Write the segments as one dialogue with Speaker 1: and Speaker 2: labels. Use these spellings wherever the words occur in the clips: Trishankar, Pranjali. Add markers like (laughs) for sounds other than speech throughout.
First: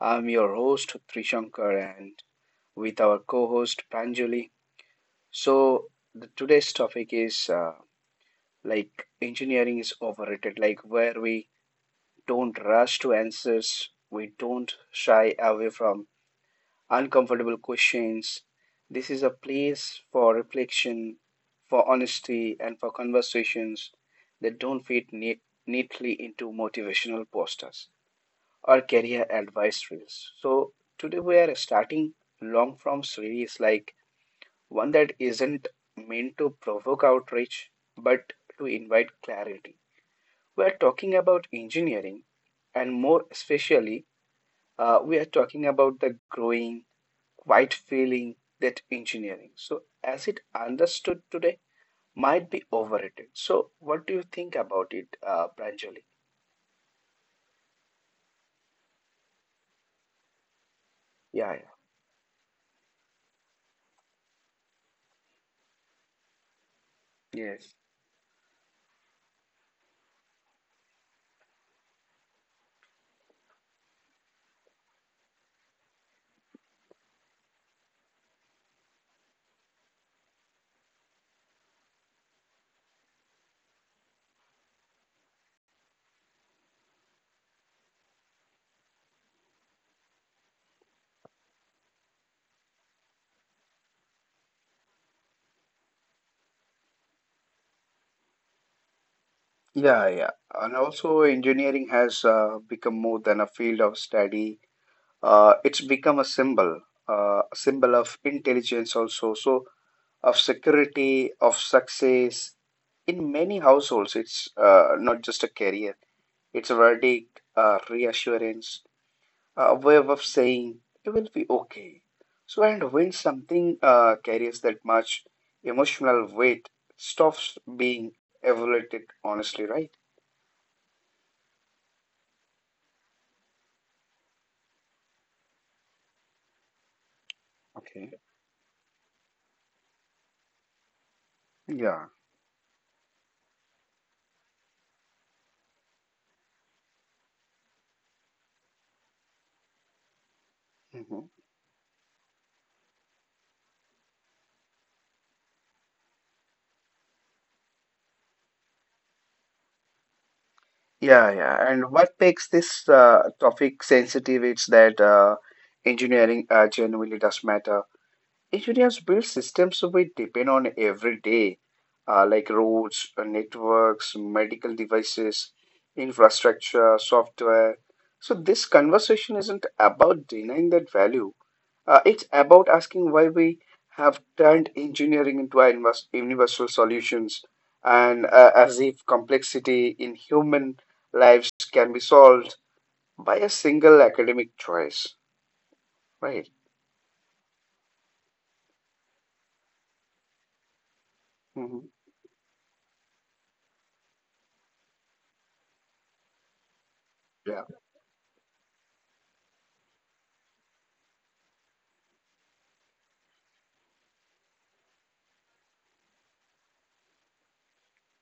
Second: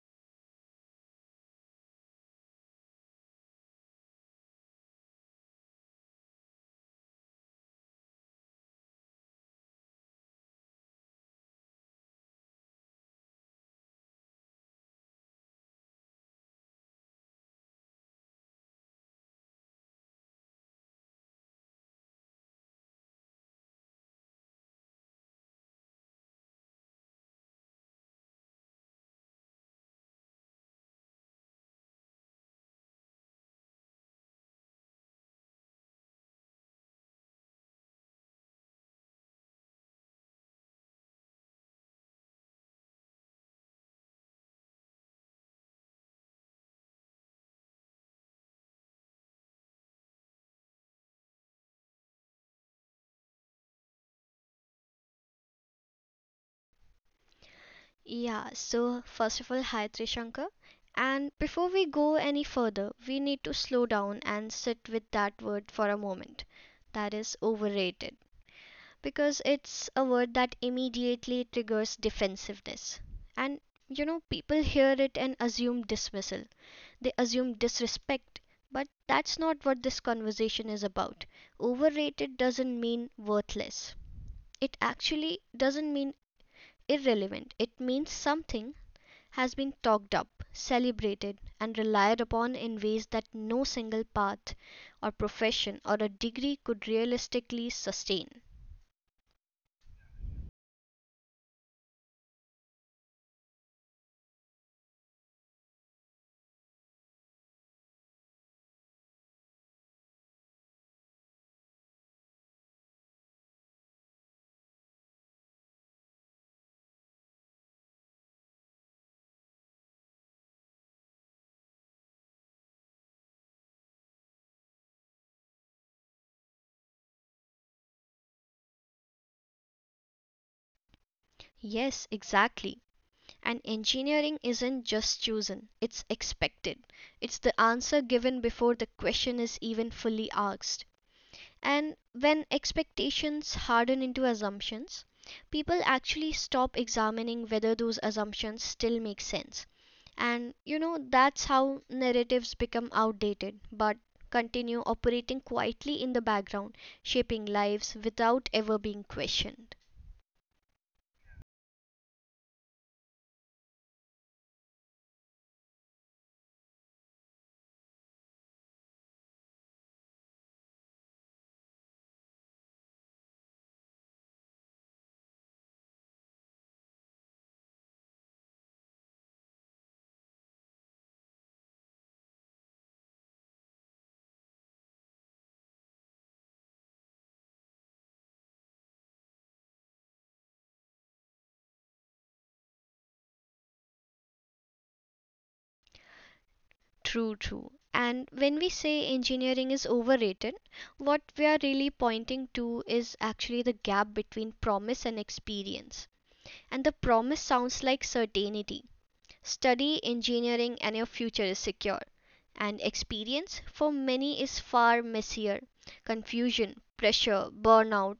Speaker 1: I'm your host, Trishankar, and with our co host, Pranjali. So, today's topic is like engineering is overrated, like where we don't rush to answers, we don't shy away from uncomfortable questions. This is a place for reflection, for honesty, and for conversations that don't fit neatly into motivational posters or career advice series. So today we are starting long form series, like one that isn't meant to provoke outrage but to invite clarity. We are talking about engineering, and more especially we are talking about the growing quiet feeling that engineering, so as it understood today, might be overrated. So what do you think about it, Pranjali?
Speaker 2: Yeah, so first of all, hi Trishankar. And
Speaker 1: Yeah, yeah.
Speaker 2: before we go any further, we need to slow down and sit with that word for a moment. That is
Speaker 1: Yes.
Speaker 2: overrated. Because it's a word that immediately triggers defensiveness. And you know, people hear it and assume dismissal, they assume disrespect. But that's not what this conversation is about. Overrated doesn't mean worthless, it actually doesn't mean irrelevant, it means something has been talked up, celebrated, and relied upon in ways that no single path, or profession, or a degree could realistically sustain.
Speaker 1: Yeah, yeah. And also, engineering has become more than a field of study. It's become a symbol of intelligence, also, so of security, of success. In many households, it's not just a career, it's a verdict, a reassurance, a way of saying, it will be okay. So, and when something carries that much emotional weight, it stops being evaluated honestly, right?
Speaker 2: Yes, exactly. And engineering isn't just chosen, it's expected. It's the answer
Speaker 1: Okay.
Speaker 2: given before the question is even fully asked. And
Speaker 1: Yeah.
Speaker 2: when expectations harden into assumptions, people actually stop examining whether those assumptions still make sense. And you know,
Speaker 1: Mhm.
Speaker 2: that's how narratives become outdated but continue operating quietly in the background, shaping lives without ever being questioned.
Speaker 1: Yeah, yeah. And what makes this topic sensitive is that engineering genuinely does matter. Engineers build systems we depend on every day, like roads, networks, medical devices, infrastructure, software. So this conversation isn't about denying that value. It's about asking why we have turned engineering into our universal solutions, and as if complexity in human lives can be solved by a single academic choice, right?
Speaker 2: True, true. And when we say engineering is overrated, what we are
Speaker 1: Hmm.
Speaker 2: really pointing to is actually the gap between promise and experience. And the promise
Speaker 1: Yeah.
Speaker 2: sounds like certainty. Study engineering and your future is secure. And experience for many is far messier. Confusion, pressure, burnout,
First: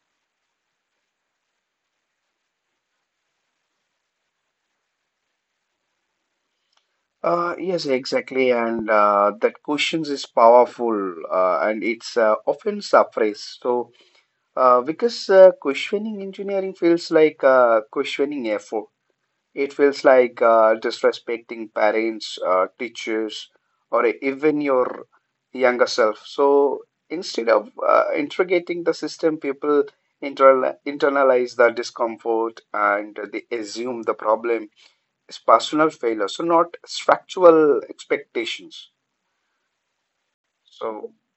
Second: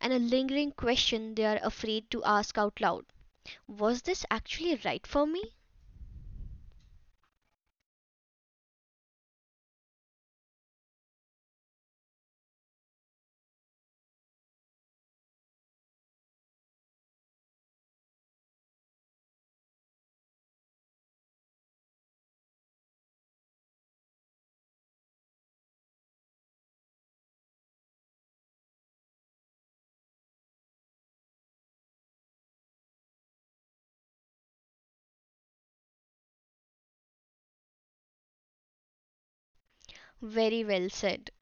Speaker 2: and a lingering question they are afraid to ask out loud. Was this actually right for me?
Speaker 1: Yes, exactly. And that questions is powerful and it's often suppressed. So, because questioning engineering feels like questioning effort. It feels like disrespecting parents, teachers, or even your younger self. So instead of interrogating the system, people internalize the discomfort and they assume the problem is personal failure, so not structural expectations.
Speaker 2: Very well
Speaker 1: So,
Speaker 2: said.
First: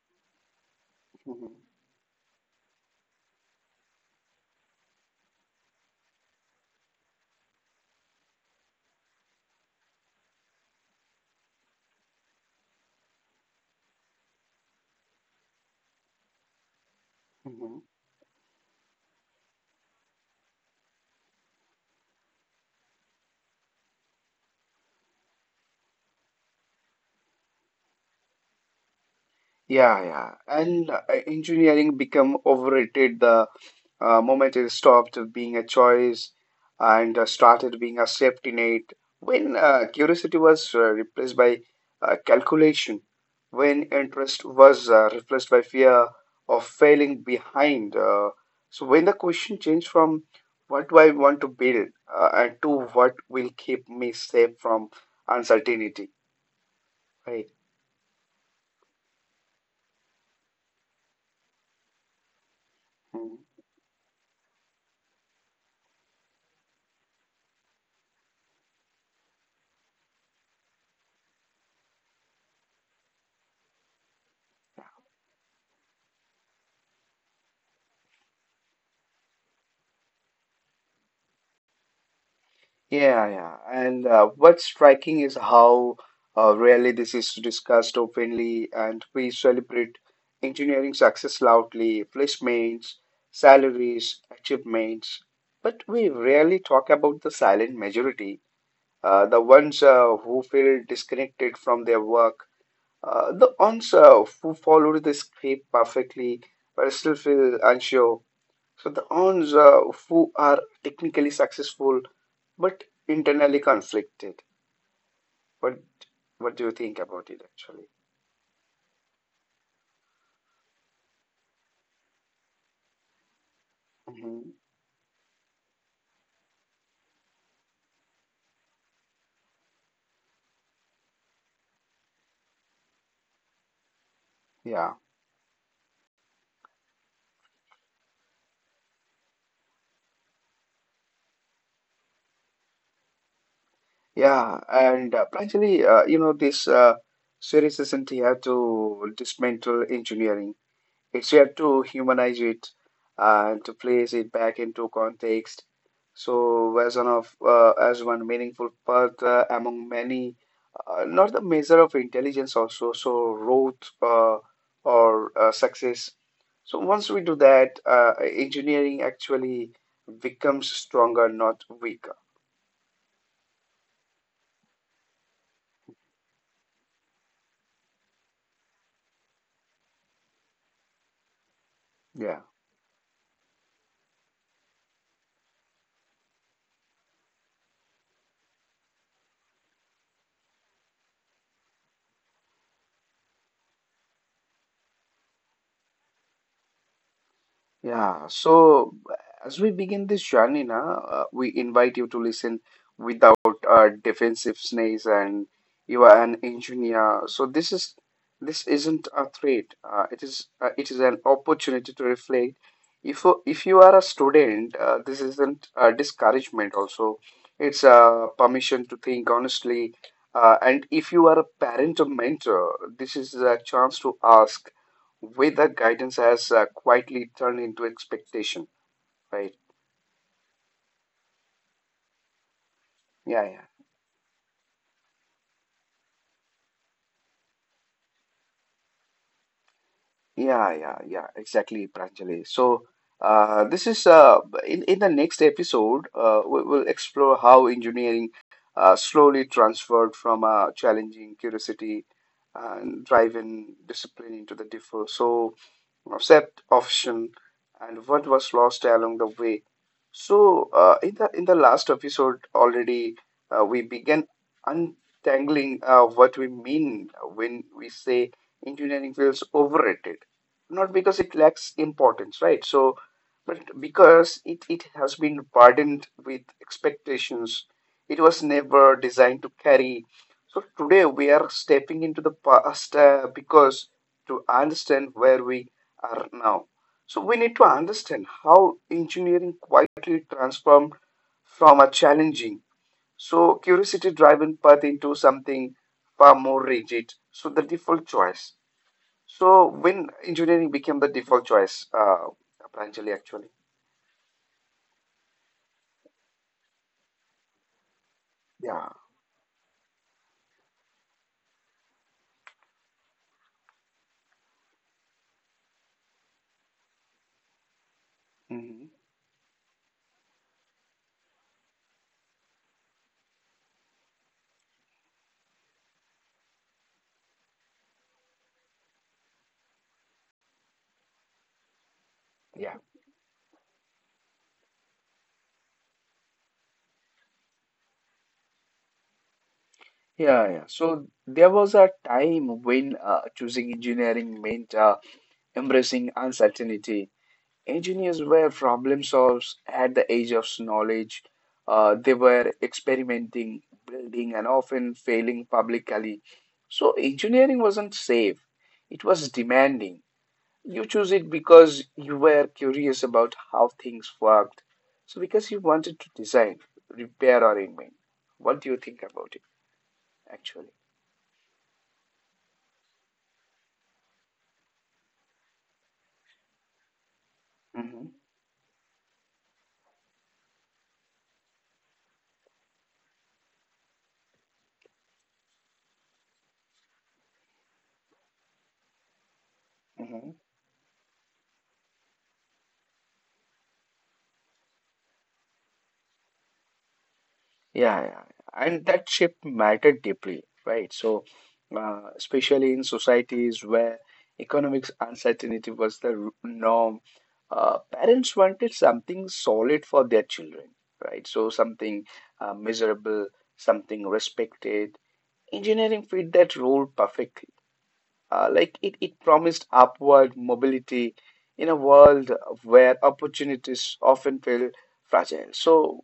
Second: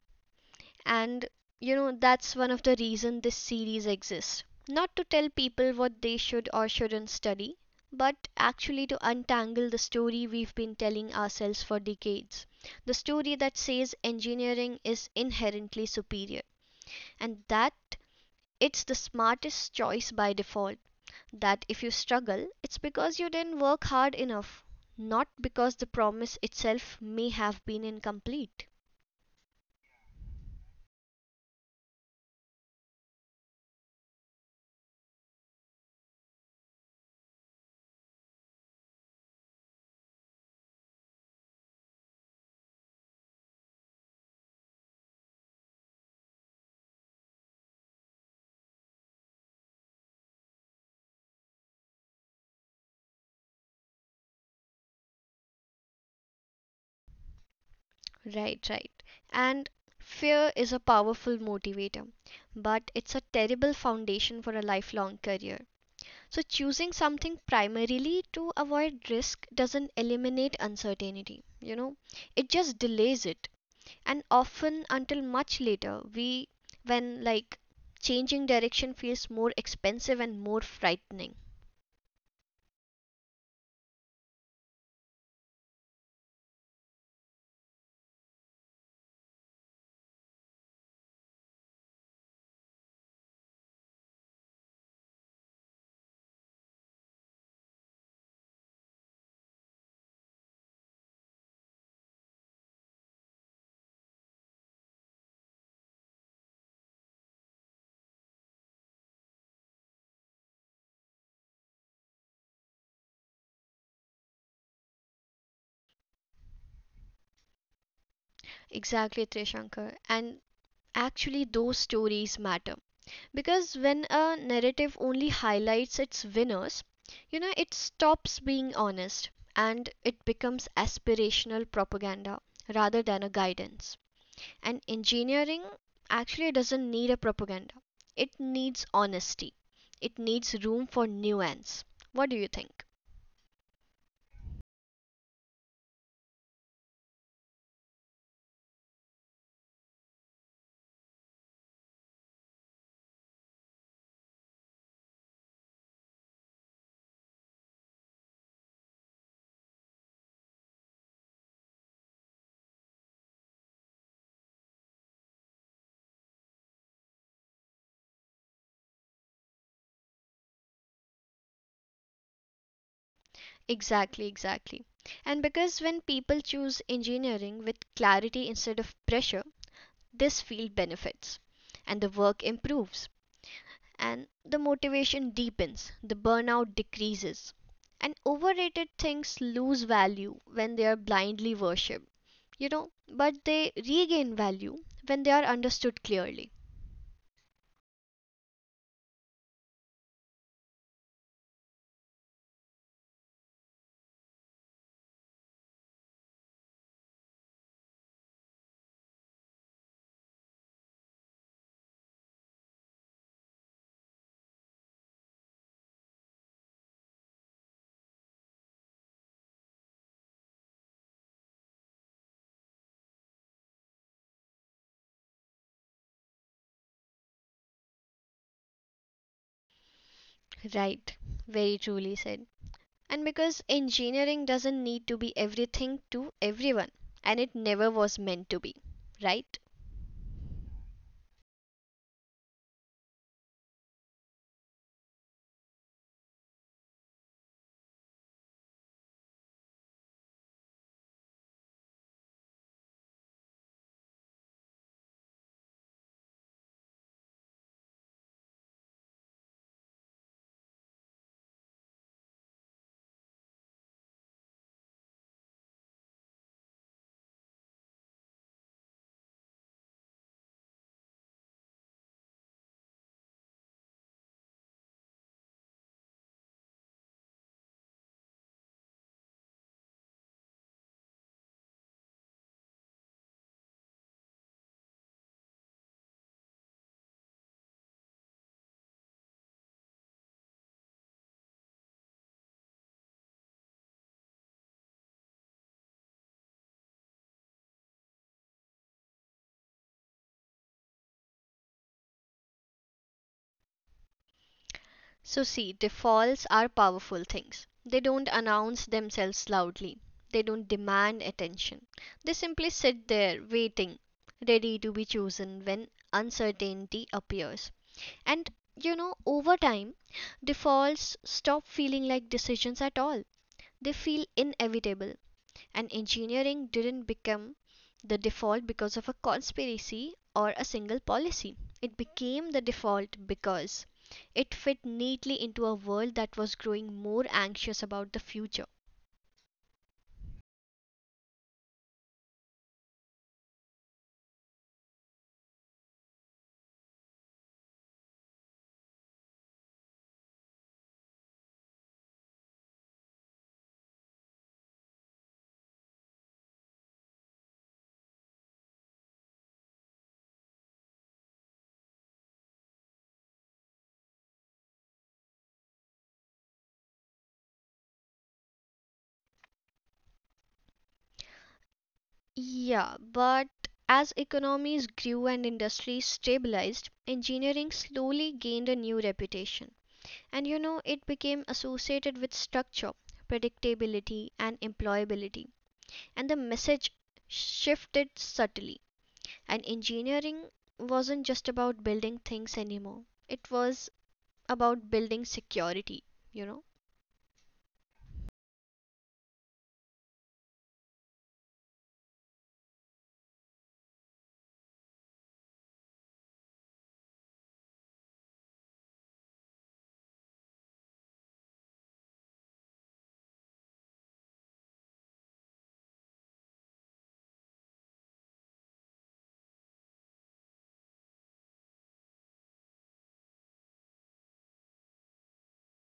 Speaker 2: And you know, that's one of the reason this series exists, not to tell people what they should or shouldn't study, but actually to untangle the story we've been telling ourselves for decades, the story that says engineering is inherently superior and that
Speaker 1: mhm.
Speaker 2: it's the smartest choice by default, that if you struggle it's because you didn't work hard enough, not because the promise itself may have been incomplete.
Speaker 1: Yeah, yeah. And engineering become overrated the moment it stopped being a choice and started being a safety net. When curiosity was replaced by calculation, when interest was replaced by fear of failing behind. So when the question changed from what do I want to build, and to what will keep me safe from uncertainty, right?
Speaker 2: Right, right. And fear is a powerful motivator, but it's a
Speaker 1: Hmm.
Speaker 2: terrible foundation for a lifelong career. So, choosing something primarily to avoid risk doesn't eliminate uncertainty, you know, it just delays it. And often until much later, when like changing direction feels more expensive and more frightening.
Speaker 1: Yeah, yeah. And what's striking is how rarely this is discussed openly, and we celebrate engineering success loudly, placements, salaries, achievements. But we rarely talk about the silent majority, the ones who feel disconnected from their work, the ones who follow the script perfectly but still feel unsure, so the ones who are technically successful but internally conflicted. What what do you think about it actually?
Speaker 2: Exactly, Trishankar. And actually, those stories matter. Because when
Speaker 1: Hmm.
Speaker 2: a narrative only highlights its winners, you know, it stops being honest and it becomes aspirational propaganda rather than a guidance. And
Speaker 1: Yeah,
Speaker 2: engineering actually doesn't need a propaganda, it needs honesty, it needs room for nuance. What do you think?
Speaker 1: yeah, and actually, you know, this series isn't here to dismantle engineering. It's here to humanize it and to place it back into context. So, as one meaningful path among many, not the measure of intelligence also. So, growth or success. So, once we do that, engineering actually becomes stronger, not weaker.
Speaker 2: Exactly, exactly. And because when people choose engineering with clarity instead of pressure, this field benefits and the
Speaker 1: Yeah.
Speaker 2: work improves, and the motivation deepens, the burnout decreases, and overrated things lose value when they are blindly worshipped, you know, but they regain value when they are understood clearly.
Speaker 1: Yeah, so as we begin this journey, na, we invite you to listen without defensiveness, and you are an engineer. So this isn't a threat. It is an opportunity to reflect. If you are a student, this isn't a discouragement. Also, it's a permission to think honestly. And if you are a parent or mentor, this is a chance to ask with the guidance has quietly turned into expectation, right?
Speaker 2: Right, very truly said. And
Speaker 1: Yeah, yeah.
Speaker 2: because engineering doesn't need to be everything to everyone, and it never was meant to be, right?
Speaker 1: Yeah, yeah, yeah, exactly, Pranjali. So, this is in the next episode, we will explore how engineering slowly transferred from a challenging curiosity and driven discipline into the default. So, accept option, and what was lost along the way. So, in the last episode already, we began untangling what we mean when we say engineering feels overrated, not because it lacks importance, right? So, but because it has been burdened with expectations, it was never designed to carry. So, today we are stepping into the past because to understand where we are now. So, we need to understand how engineering quietly transformed from a challenging, so curiosity driven path into something far more rigid. So, the default choice. So when engineering became the default choice, Pranjali actually.
Speaker 2: So see, defaults are powerful things. They don't
Speaker 1: Yeah.
Speaker 2: announce themselves loudly. They don't demand attention. They simply sit there waiting, ready to be chosen when uncertainty appears. And
Speaker 1: Hmm.
Speaker 2: you know, over time, defaults stop feeling like decisions at all. They feel inevitable. And engineering didn't become the default because of a conspiracy or a single policy. It became the
Speaker 1: Yeah,
Speaker 2: default because it fit neatly into a world that was growing more anxious about the future.
Speaker 1: yeah, yeah. So there was a time when choosing engineering meant embracing uncertainty. Engineers were problem solvers at the age of knowledge. They were experimenting, building, and often failing publicly. So engineering wasn't safe. It was demanding. You choose it because you were curious about how things worked. So, because you wanted to design, repair, or invent. What do you think about it, actually?
Speaker 2: Yeah, but as economies grew and industries stabilized, engineering
Speaker 1: Hmm.
Speaker 2: slowly gained a new reputation. And you know, it became associated with structure, predictability, and employability. And the message shifted subtly. And
Speaker 1: Hmm.
Speaker 2: engineering wasn't just about building things anymore, it was about building security, you know.
Speaker 1: Yeah, yeah. And that shift mattered deeply, right? So, especially in societies where economic uncertainty was the norm, parents wanted something solid for their children, right? So, something measurable, something respected, engineering fit that role perfectly. It promised upward mobility in a world where opportunities often feel fragile. So,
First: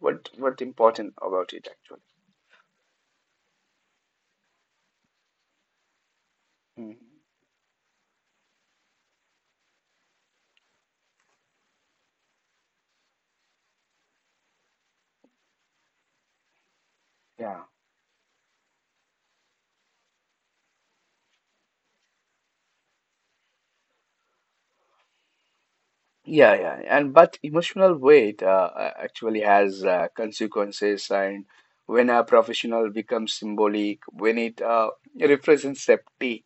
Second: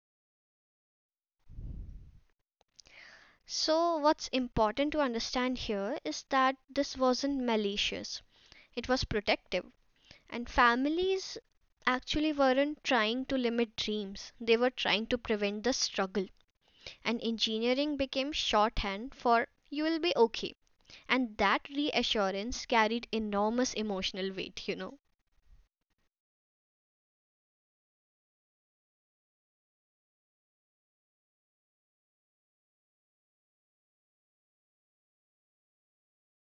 Speaker 1: what important about it actually?
Speaker 2: So, what's important to understand here is that
Speaker 1: Mhm.
Speaker 2: this wasn't malicious, it was protective. And families actually weren't trying to limit dreams, they were trying to prevent the struggle. And
Speaker 1: Yeah.
Speaker 2: engineering became shorthand for you will be okay. And that reassurance carried enormous emotional weight, you know.
Speaker 1: Yeah, yeah, and but emotional weight actually has consequences, and when a professional becomes symbolic, when it represents safety,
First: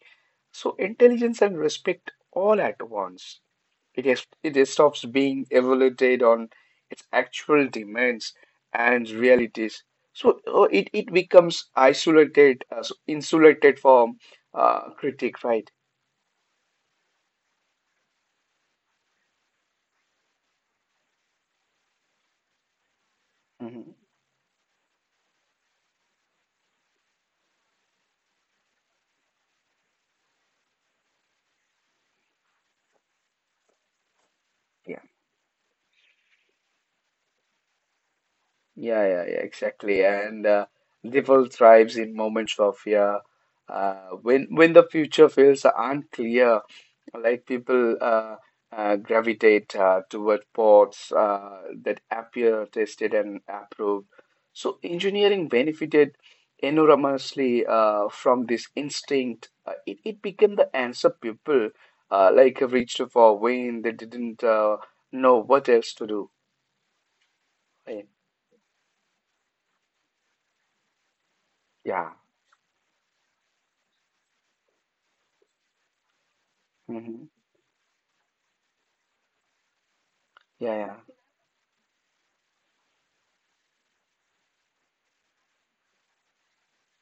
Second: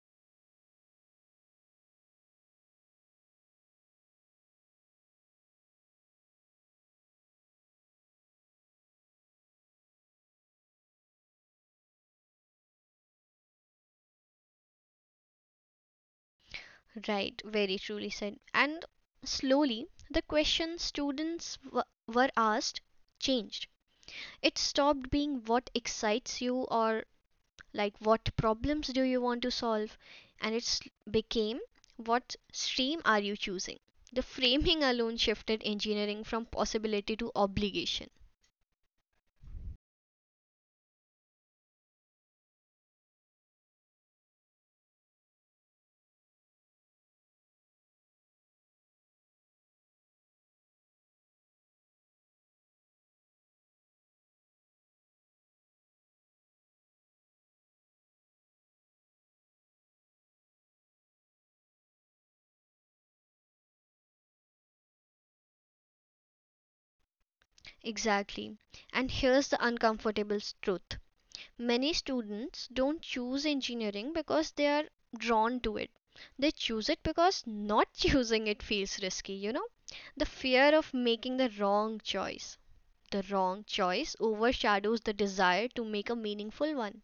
Speaker 1: so intelligence and respect all at once. It stops being evaluated on its actual demands and realities. So it becomes isolated, so insulated from critique, right?
Speaker 2: Right, very truly said. And slowly, the questions students were asked changed.
Speaker 1: Mhm.
Speaker 2: It stopped being what excites you or like what problems do you want to solve, and it became what stream are you choosing. The framing alone shifted engineering from possibility to obligation.
Speaker 1: Yeah, yeah, yeah, exactly. And devil thrives in moments of fear. When the future feels unclear, like people gravitate toward paths that appear tested and approved. So engineering benefited enormously from this instinct. It became the answer people like reached for when they didn't know what else to do. Eh,
Speaker 2: Exactly. And here's the uncomfortable truth. Many
Speaker 1: yeah.
Speaker 2: students don't choose engineering because they are drawn to it. They choose it
Speaker 1: Mhm.
Speaker 2: because not (laughs) choosing it feels risky, you know? The fear
Speaker 1: Yeah,
Speaker 2: of
Speaker 1: yeah.
Speaker 2: making the wrong choice. The wrong choice overshadows the desire to make a meaningful one.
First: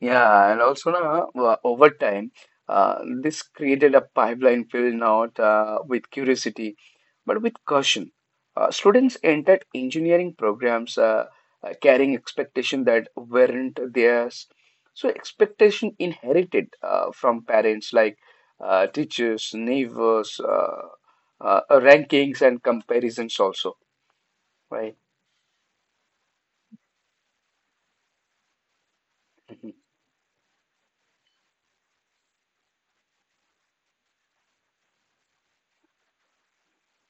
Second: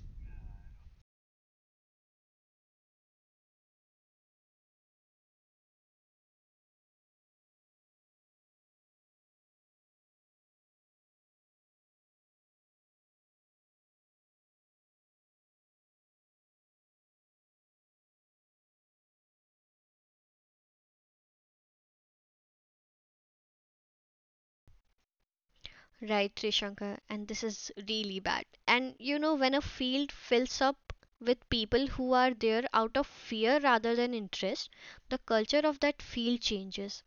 Speaker 1: Yeah, and also now over time, this created a pipeline filled not with curiosity, but with caution. Students entered engineering programs carrying expectations that weren't theirs. So expectation inherited from parents, like teachers, neighbors, rankings, and comparisons also, right?
Speaker 2: Right, Trishankar, and this is really bad. And you know, when a
Speaker 1: Mm-hmm.
Speaker 2: field fills up with people who are there out of fear rather than interest, the culture of that field changes.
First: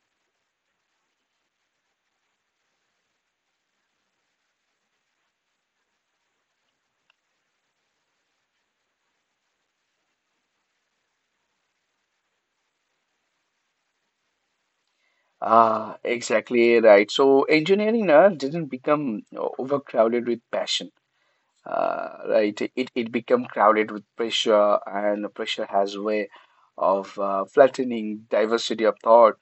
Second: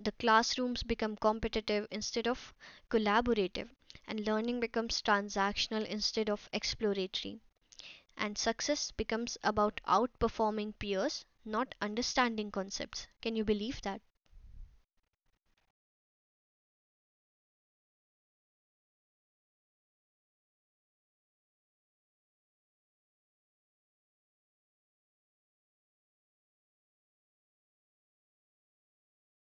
Speaker 2: The classrooms become competitive instead of collaborative, and learning becomes transactional instead of exploratory, and success becomes about outperforming peers, not understanding concepts. Can you believe that?
Speaker 1: Ah, exactly right. So engineering didn't become overcrowded with passion. Right, it become crowded with pressure, and pressure has a way of flattening diversity of thought.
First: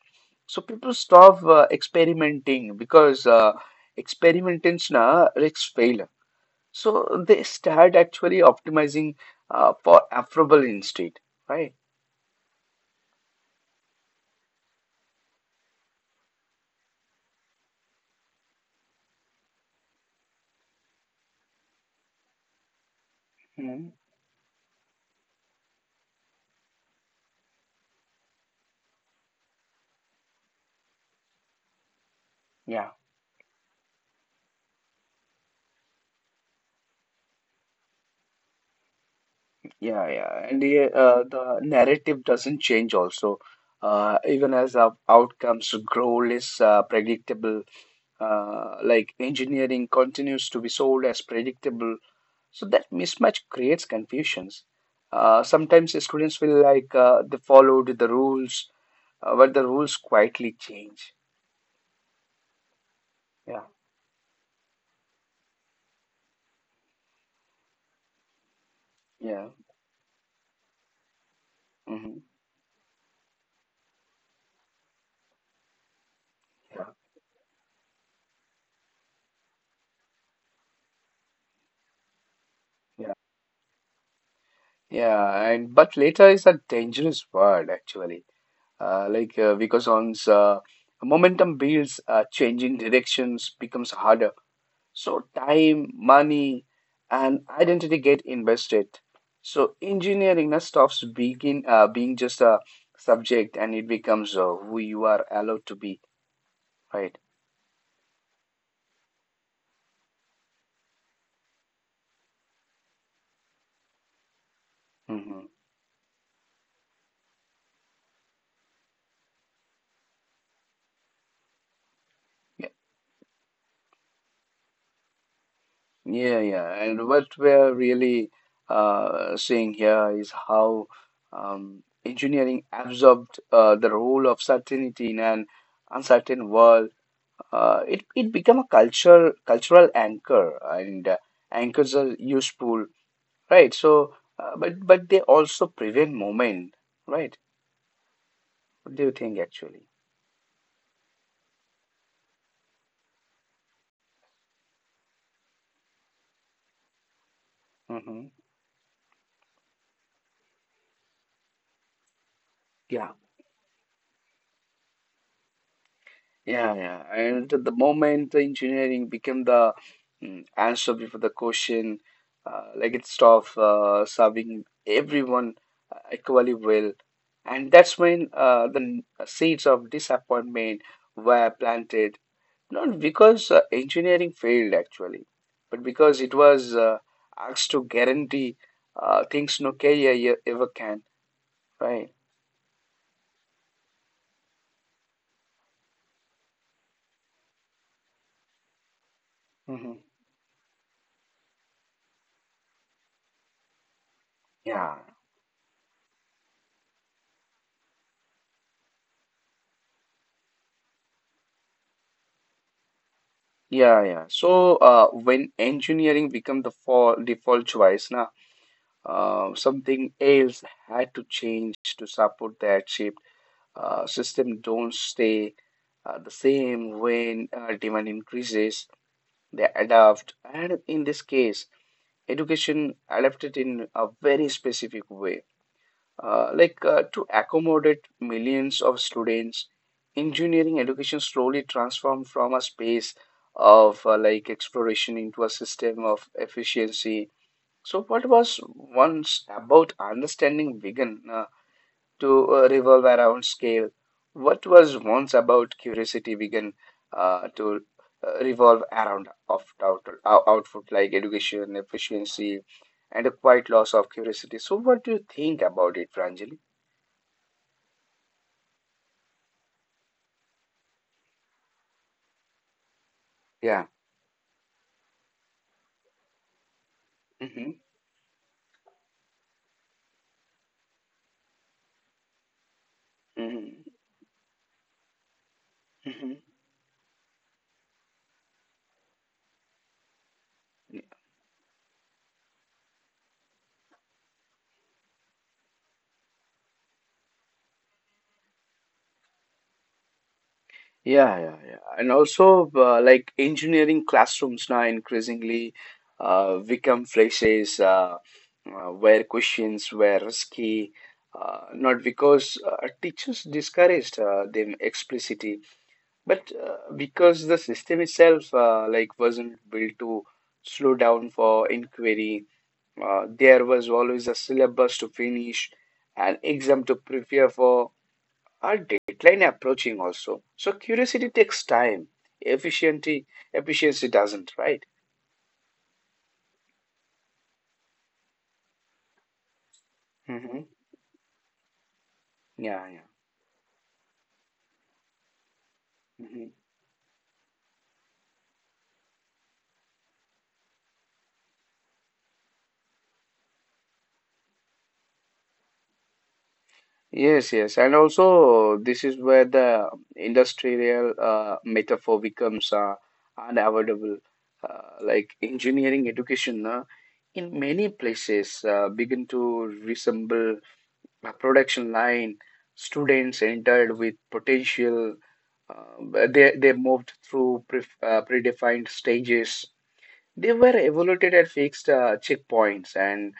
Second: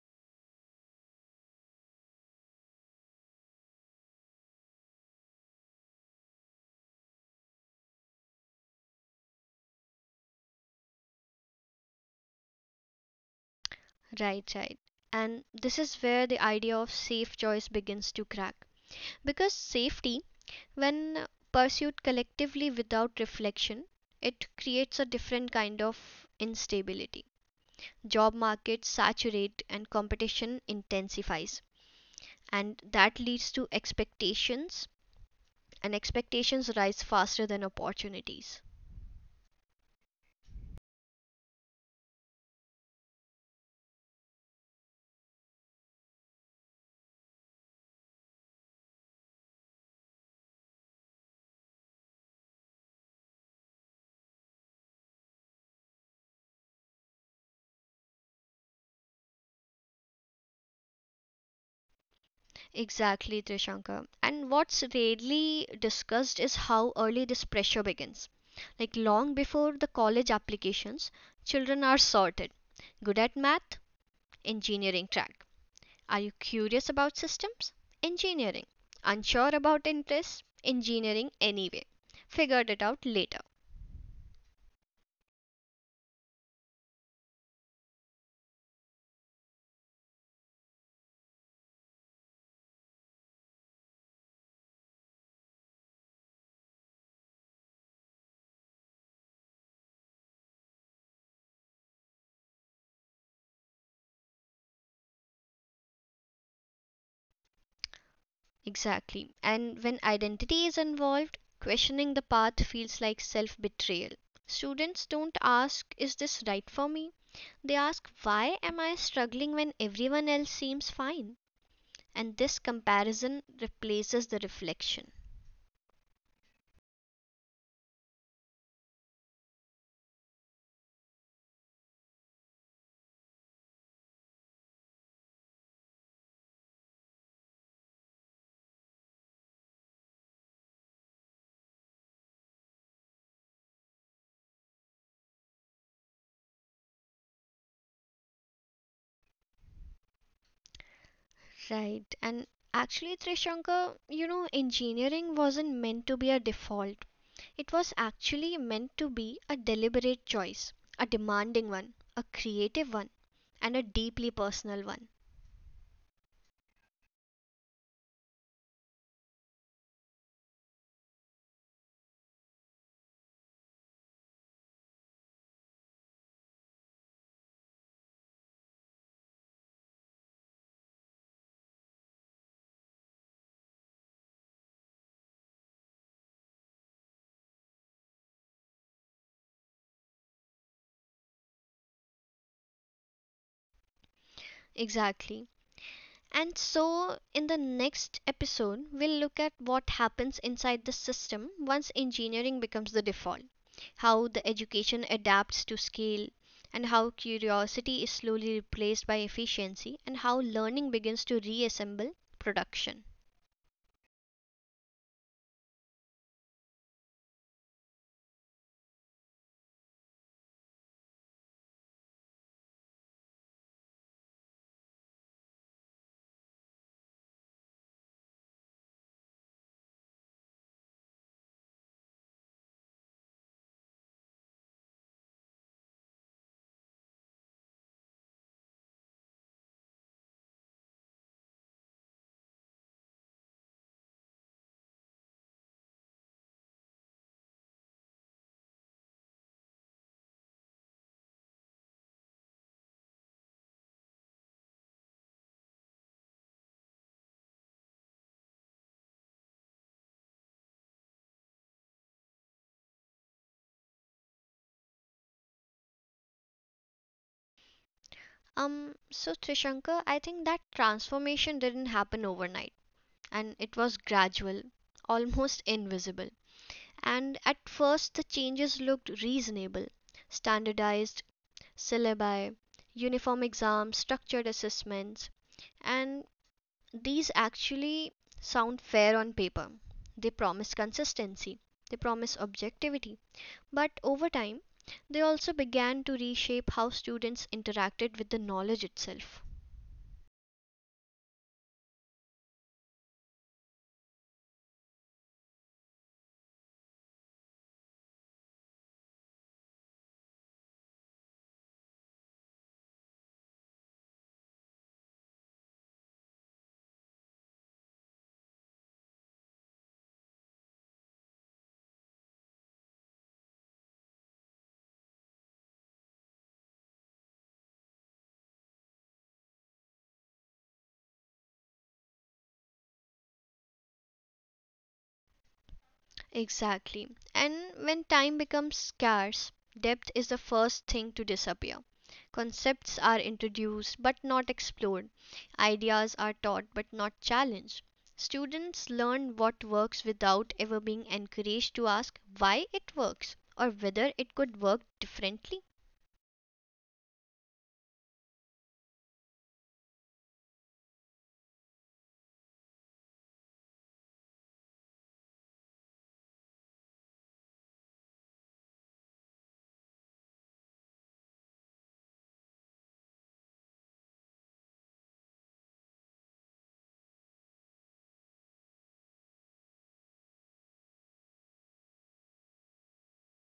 Speaker 1: So people stop experimenting because experimentants na risks failure. So they start actually optimizing for affable instead, right?
Speaker 2: Right, right. And this is where the idea of safe choice begins to crack. Because safety, when pursued collectively without reflection, it creates a different kind of instability. Job markets saturate and competition intensifies, and
Speaker 1: Mhm.
Speaker 2: that leads to expectations, and expectations rise faster than opportunities.
Speaker 1: Yeah, yeah, and the narrative doesn't change also. Even as the outcomes grow less predictable, like engineering continues to be sold as predictable, so that mismatch creates confusions. Sometimes the students feel like they followed the rules, but the rules quietly change.
Speaker 2: Exactly,
Speaker 1: Yeah,
Speaker 2: Trishanka. And what's rarely discussed is how early this pressure begins. Like long
Speaker 1: yeah,
Speaker 2: before the college applications, children are
Speaker 1: hmm,
Speaker 2: sorted. Good at math? Engineering track. Are you curious
Speaker 1: yeah,
Speaker 2: about systems? Engineering. Unsure about interests? Engineering anyway. Figured it out
Speaker 1: yeah.
Speaker 2: later.
Speaker 1: Yeah, and but later is a dangerous word actually. Like Vico Son's momentum builds, changing directions becomes harder. So time, money, and identity get invested. So engineering now stops begin being just a subject, and it becomes who you are allowed to be, right?
Speaker 2: Exactly. And when identity is involved, questioning the path feels like self betrayal. Students don't
Speaker 1: Hmm.
Speaker 2: ask, Is this right for me? They ask, Why am I struggling when everyone else seems fine? And this
Speaker 1: Yeah,
Speaker 2: comparison replaces the reflection.
Speaker 1: yeah, yeah. And what we're really seeing here is how engineering absorbed the role of certainty in an uncertain world. It become a cultural anchor, and anchors are useful, right? So, but they also prevent movement, right? What do you think actually?
Speaker 2: Right. And actually, Trishanka, you know, engineering wasn't meant to be a default, it was
Speaker 1: Hmm.
Speaker 2: actually meant to be a deliberate choice, a demanding one, a creative one,
Speaker 1: Yeah,
Speaker 2: and a deeply personal one.
Speaker 1: yeah, yeah. And the moment the engineering became the answer before the question, like it stopped serving everyone equally well, and that's when the seeds of disappointment were planted. Not because engineering failed actually, but because it was asked to guarantee things no E ever can, right?
Speaker 2: Exactly. And so in the next episode we'll look at what
Speaker 1: Hmm.
Speaker 2: happens inside the system once engineering becomes the default, how the
Speaker 1: Yeah,
Speaker 2: education adapts to scale, and how curiosity is slowly replaced by efficiency, and how learning begins to reassemble production.
Speaker 1: yeah, yeah. So when engineering became the default choice, na, something else had to change to support that shift. System don't stay the same when demand increases. They adapt, and in this case, education adapted in a very specific way. To accommodate millions of students, engineering education slowly transformed from a space of like exploration into a system of efficiency. So what was once about understanding began to revolve around scale. What was once about curiosity began to revolve around of output, like education, efficiency, and a quiet loss of curiosity. So, what do you think about it, Pranjali?
Speaker 2: So Trishankar, I think that transformation didn't happen overnight, and it
Speaker 1: Yeah.
Speaker 2: was gradual, almost invisible. And at
Speaker 1: Mm-hmm.
Speaker 2: first the changes looked reasonable. Standardized syllabi, uniform
Speaker 1: Mm-hmm.
Speaker 2: exams, structured assessments, and these actually sound fair on paper. They promise consistency, they promise objectivity. But over time, they also began to reshape how students interacted with the knowledge itself.
Speaker 1: Yeah, yeah, yeah. And also, like engineering classrooms now increasingly become places where questions were risky, not because teachers discouraged them explicitly, but because the system itself, like, wasn't built to slow down for inquiry. There was always a syllabus to finish, an exam to prepare for, our deadline approaching also, so curiosity takes time. Efficiency, efficiency doesn't, right?
Speaker 2: Exactly. And when time becomes scarce, depth is the
Speaker 1: hmm
Speaker 2: first thing to disappear.
Speaker 1: yeah
Speaker 2: Concepts
Speaker 1: yeah
Speaker 2: are introduced but not explored. Ideas are
Speaker 1: hmm
Speaker 2: taught but not challenged. Students learn what works without ever being encouraged to ask why it works or whether it could work differently.
Speaker 1: Yes, yes, and also this is where the industrial metaphor becomes unavoidable. Like engineering education in many places begin to resemble a production line. Students entered with potential. They moved through predefined stages. They were evaluated at fixed checkpoints, and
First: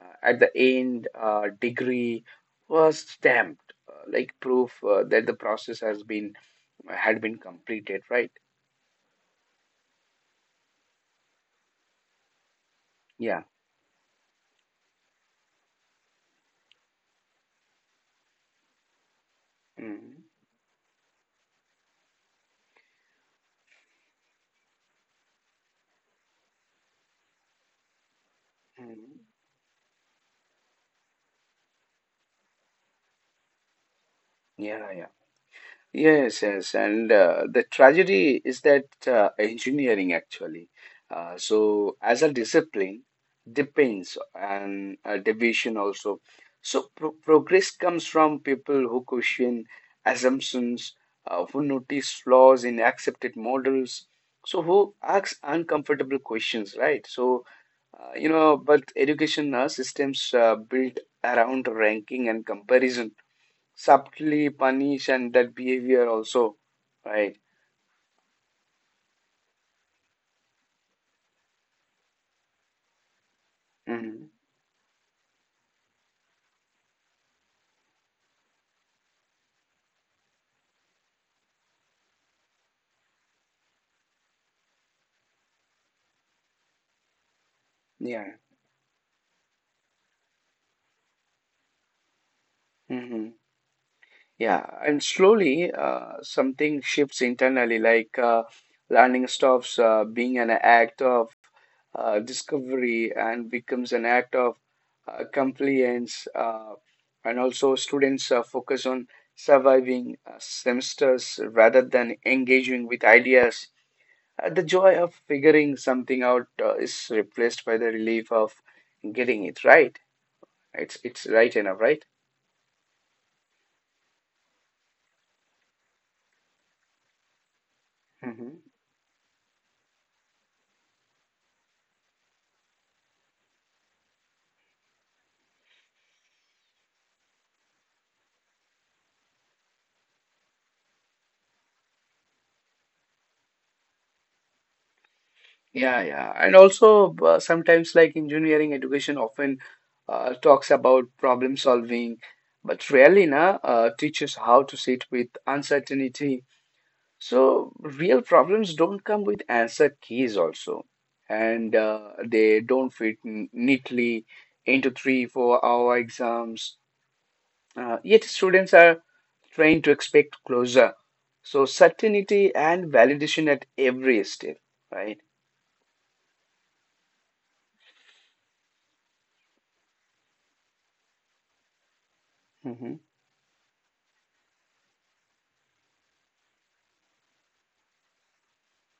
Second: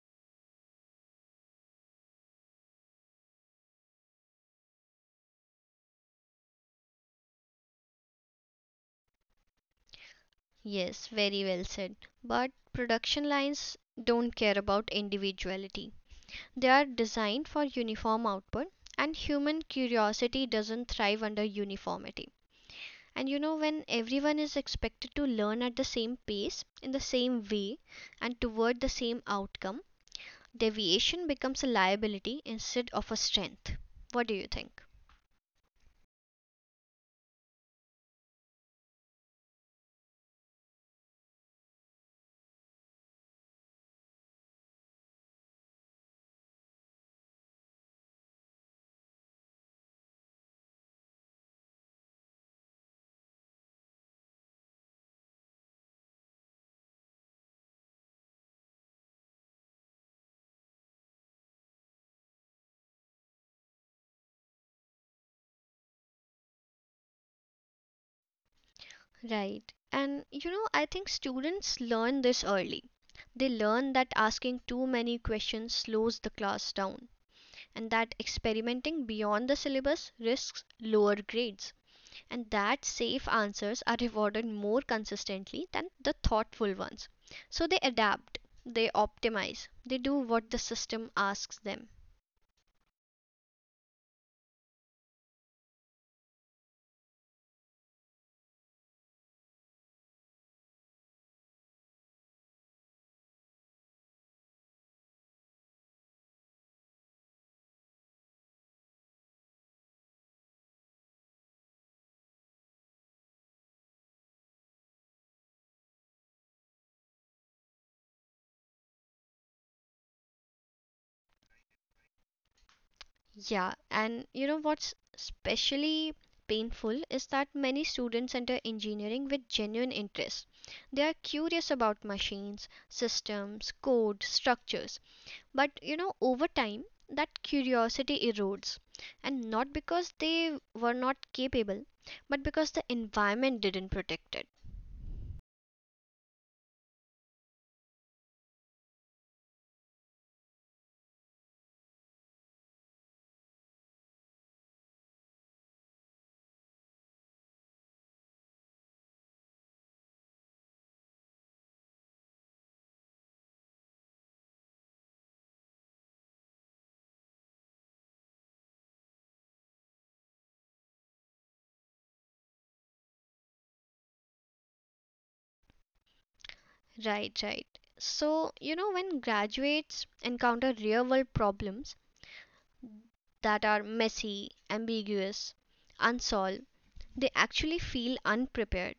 Speaker 1: at the end, degree was stamped like proof that the process has been had been completed, right?
Speaker 2: Yes, very well said. But production
Speaker 1: Yeah.
Speaker 2: lines don't care about individuality. They are designed for uniform output, and human
Speaker 1: Mhm.
Speaker 2: curiosity doesn't thrive under uniformity. And you know, when everyone is expected to learn at the same pace, in the same way, and toward the
Speaker 1: Mhm.
Speaker 2: same outcome, deviation becomes a liability instead of a strength. What do you think?
Speaker 1: Yeah. Yes, yes, and the tragedy is that engineering actually. As a discipline, depends on division also. So, progress comes from people who question assumptions, who notice flaws in accepted models, so who asks uncomfortable questions, right? But education systems built around ranking and comparison subtly punish and that behavior also, right?
Speaker 2: Right. And you know, I think students learn this early. They learn that
Speaker 1: hmm
Speaker 2: asking too many questions slows the class down, and that experimenting beyond the syllabus risks lower grades, and that safe answers are rewarded more consistently than the thoughtful ones. So they
Speaker 1: yeah
Speaker 2: adapt, they optimize, they do what the system asks them.
Speaker 1: hmm yeah, and slowly something shifts internally, like learning stops being an act of discovery and becomes an act of compliance, and also students focus on surviving semesters rather than engaging with ideas. The joy of figuring something out is replaced by the relief of getting it right. It's right enough, right?
Speaker 2: Yeah, and you know what's especially painful is that many students enter
Speaker 1: hmm
Speaker 2: engineering with genuine interest. They are curious about machines, systems, code, structures. But you know, over time, that curiosity erodes. And not because they were not capable, but because the environment didn't protect it.
Speaker 1: Yeah, yeah. And also, sometimes like engineering education often talks about problem solving, but rarely teaches how to sit with uncertainty. So, real problems don't come with answer keys also, and they don't fit neatly into 3, 4 hour exams. Yet students are trained to expect closure. So certainty and validation at every step, right?
Speaker 2: Right, right. So, you know, when graduates encounter real world problems
Speaker 1: hmm
Speaker 2: that are messy, ambiguous, unsolved, they actually feel unprepared.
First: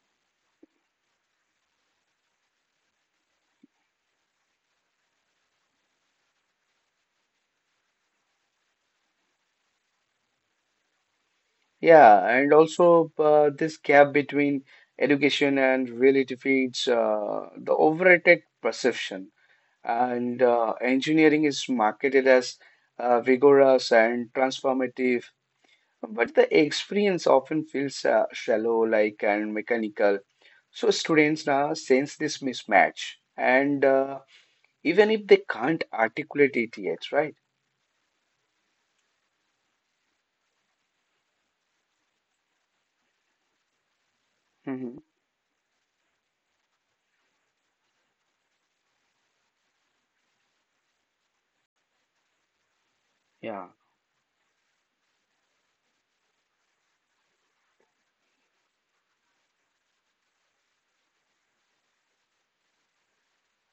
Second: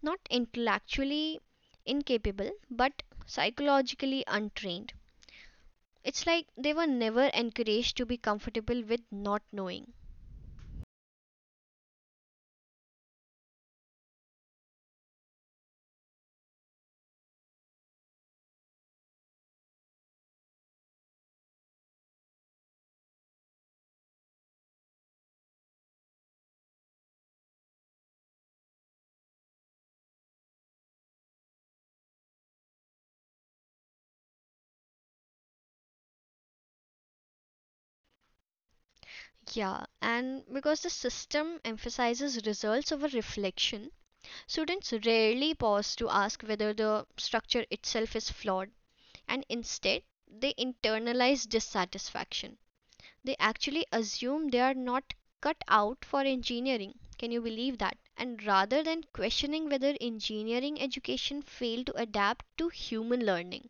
Speaker 2: Not intellectually incapable, but psychologically untrained. It's like they were never encouraged to be comfortable with not knowing.
Speaker 1: Yeah, and also this gap between education and reality feeds the overrated perception. And engineering is marketed as vigorous and transformative, but the experience often feels shallow, like, and mechanical. So students now sense this mismatch, and even if they can't articulate it yet, right?
Speaker 2: Yeah, and because the system emphasizes results over reflection, students
Speaker 1: Mhm.
Speaker 2: rarely pause to ask whether the structure itself is flawed, and instead, they internalize dissatisfaction. They
Speaker 1: Yeah,
Speaker 2: actually assume they are not cut out for engineering. Can you believe that? And rather than questioning whether engineering education failed to adapt to human learning.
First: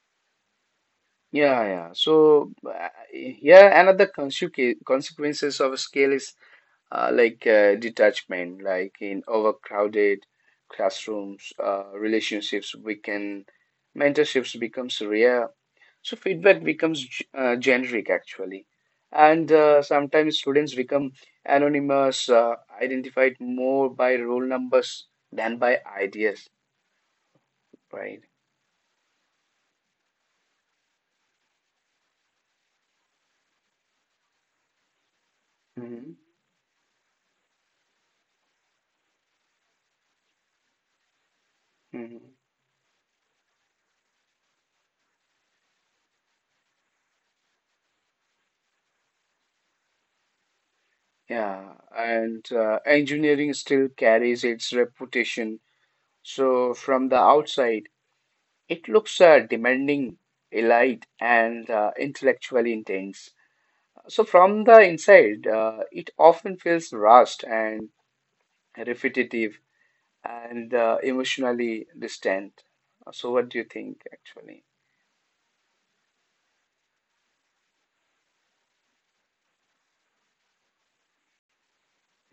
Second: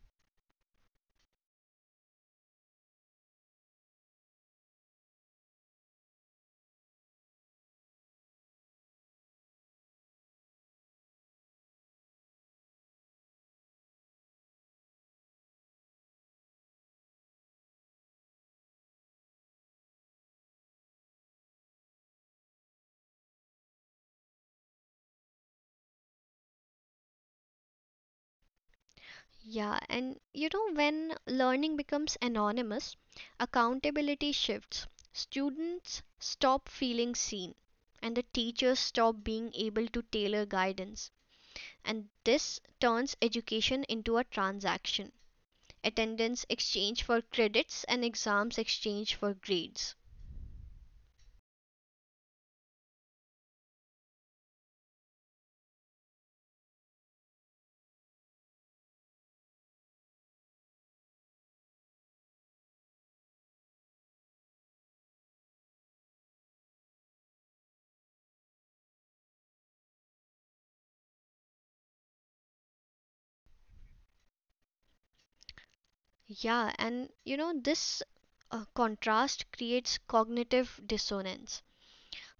Speaker 1: yeah, yeah. So here another consequences of scale is like detachment, like in overcrowded classrooms, relationships weaken, mentorships becomes rare. So feedback becomes generic actually, and sometimes students become anonymous, identified more by roll numbers than by ideas, right?
Speaker 2: Yeah, and you know, when learning becomes anonymous, accountability shifts. Students stop feeling seen, and the teachers stop being able to tailor guidance. And
Speaker 1: Mhm.
Speaker 2: this turns education into a transaction. Attendance exchange for credits and exams exchange for grades.
Speaker 1: Yeah, and engineering still carries its reputation. So from the outside, it looks demanding, elite, and intellectually intense. So from the inside, it often feels rushed and repetitive and emotionally distant. So what do you think, actually?
Speaker 2: Yeah, and you know, this contrast creates cognitive dissonance.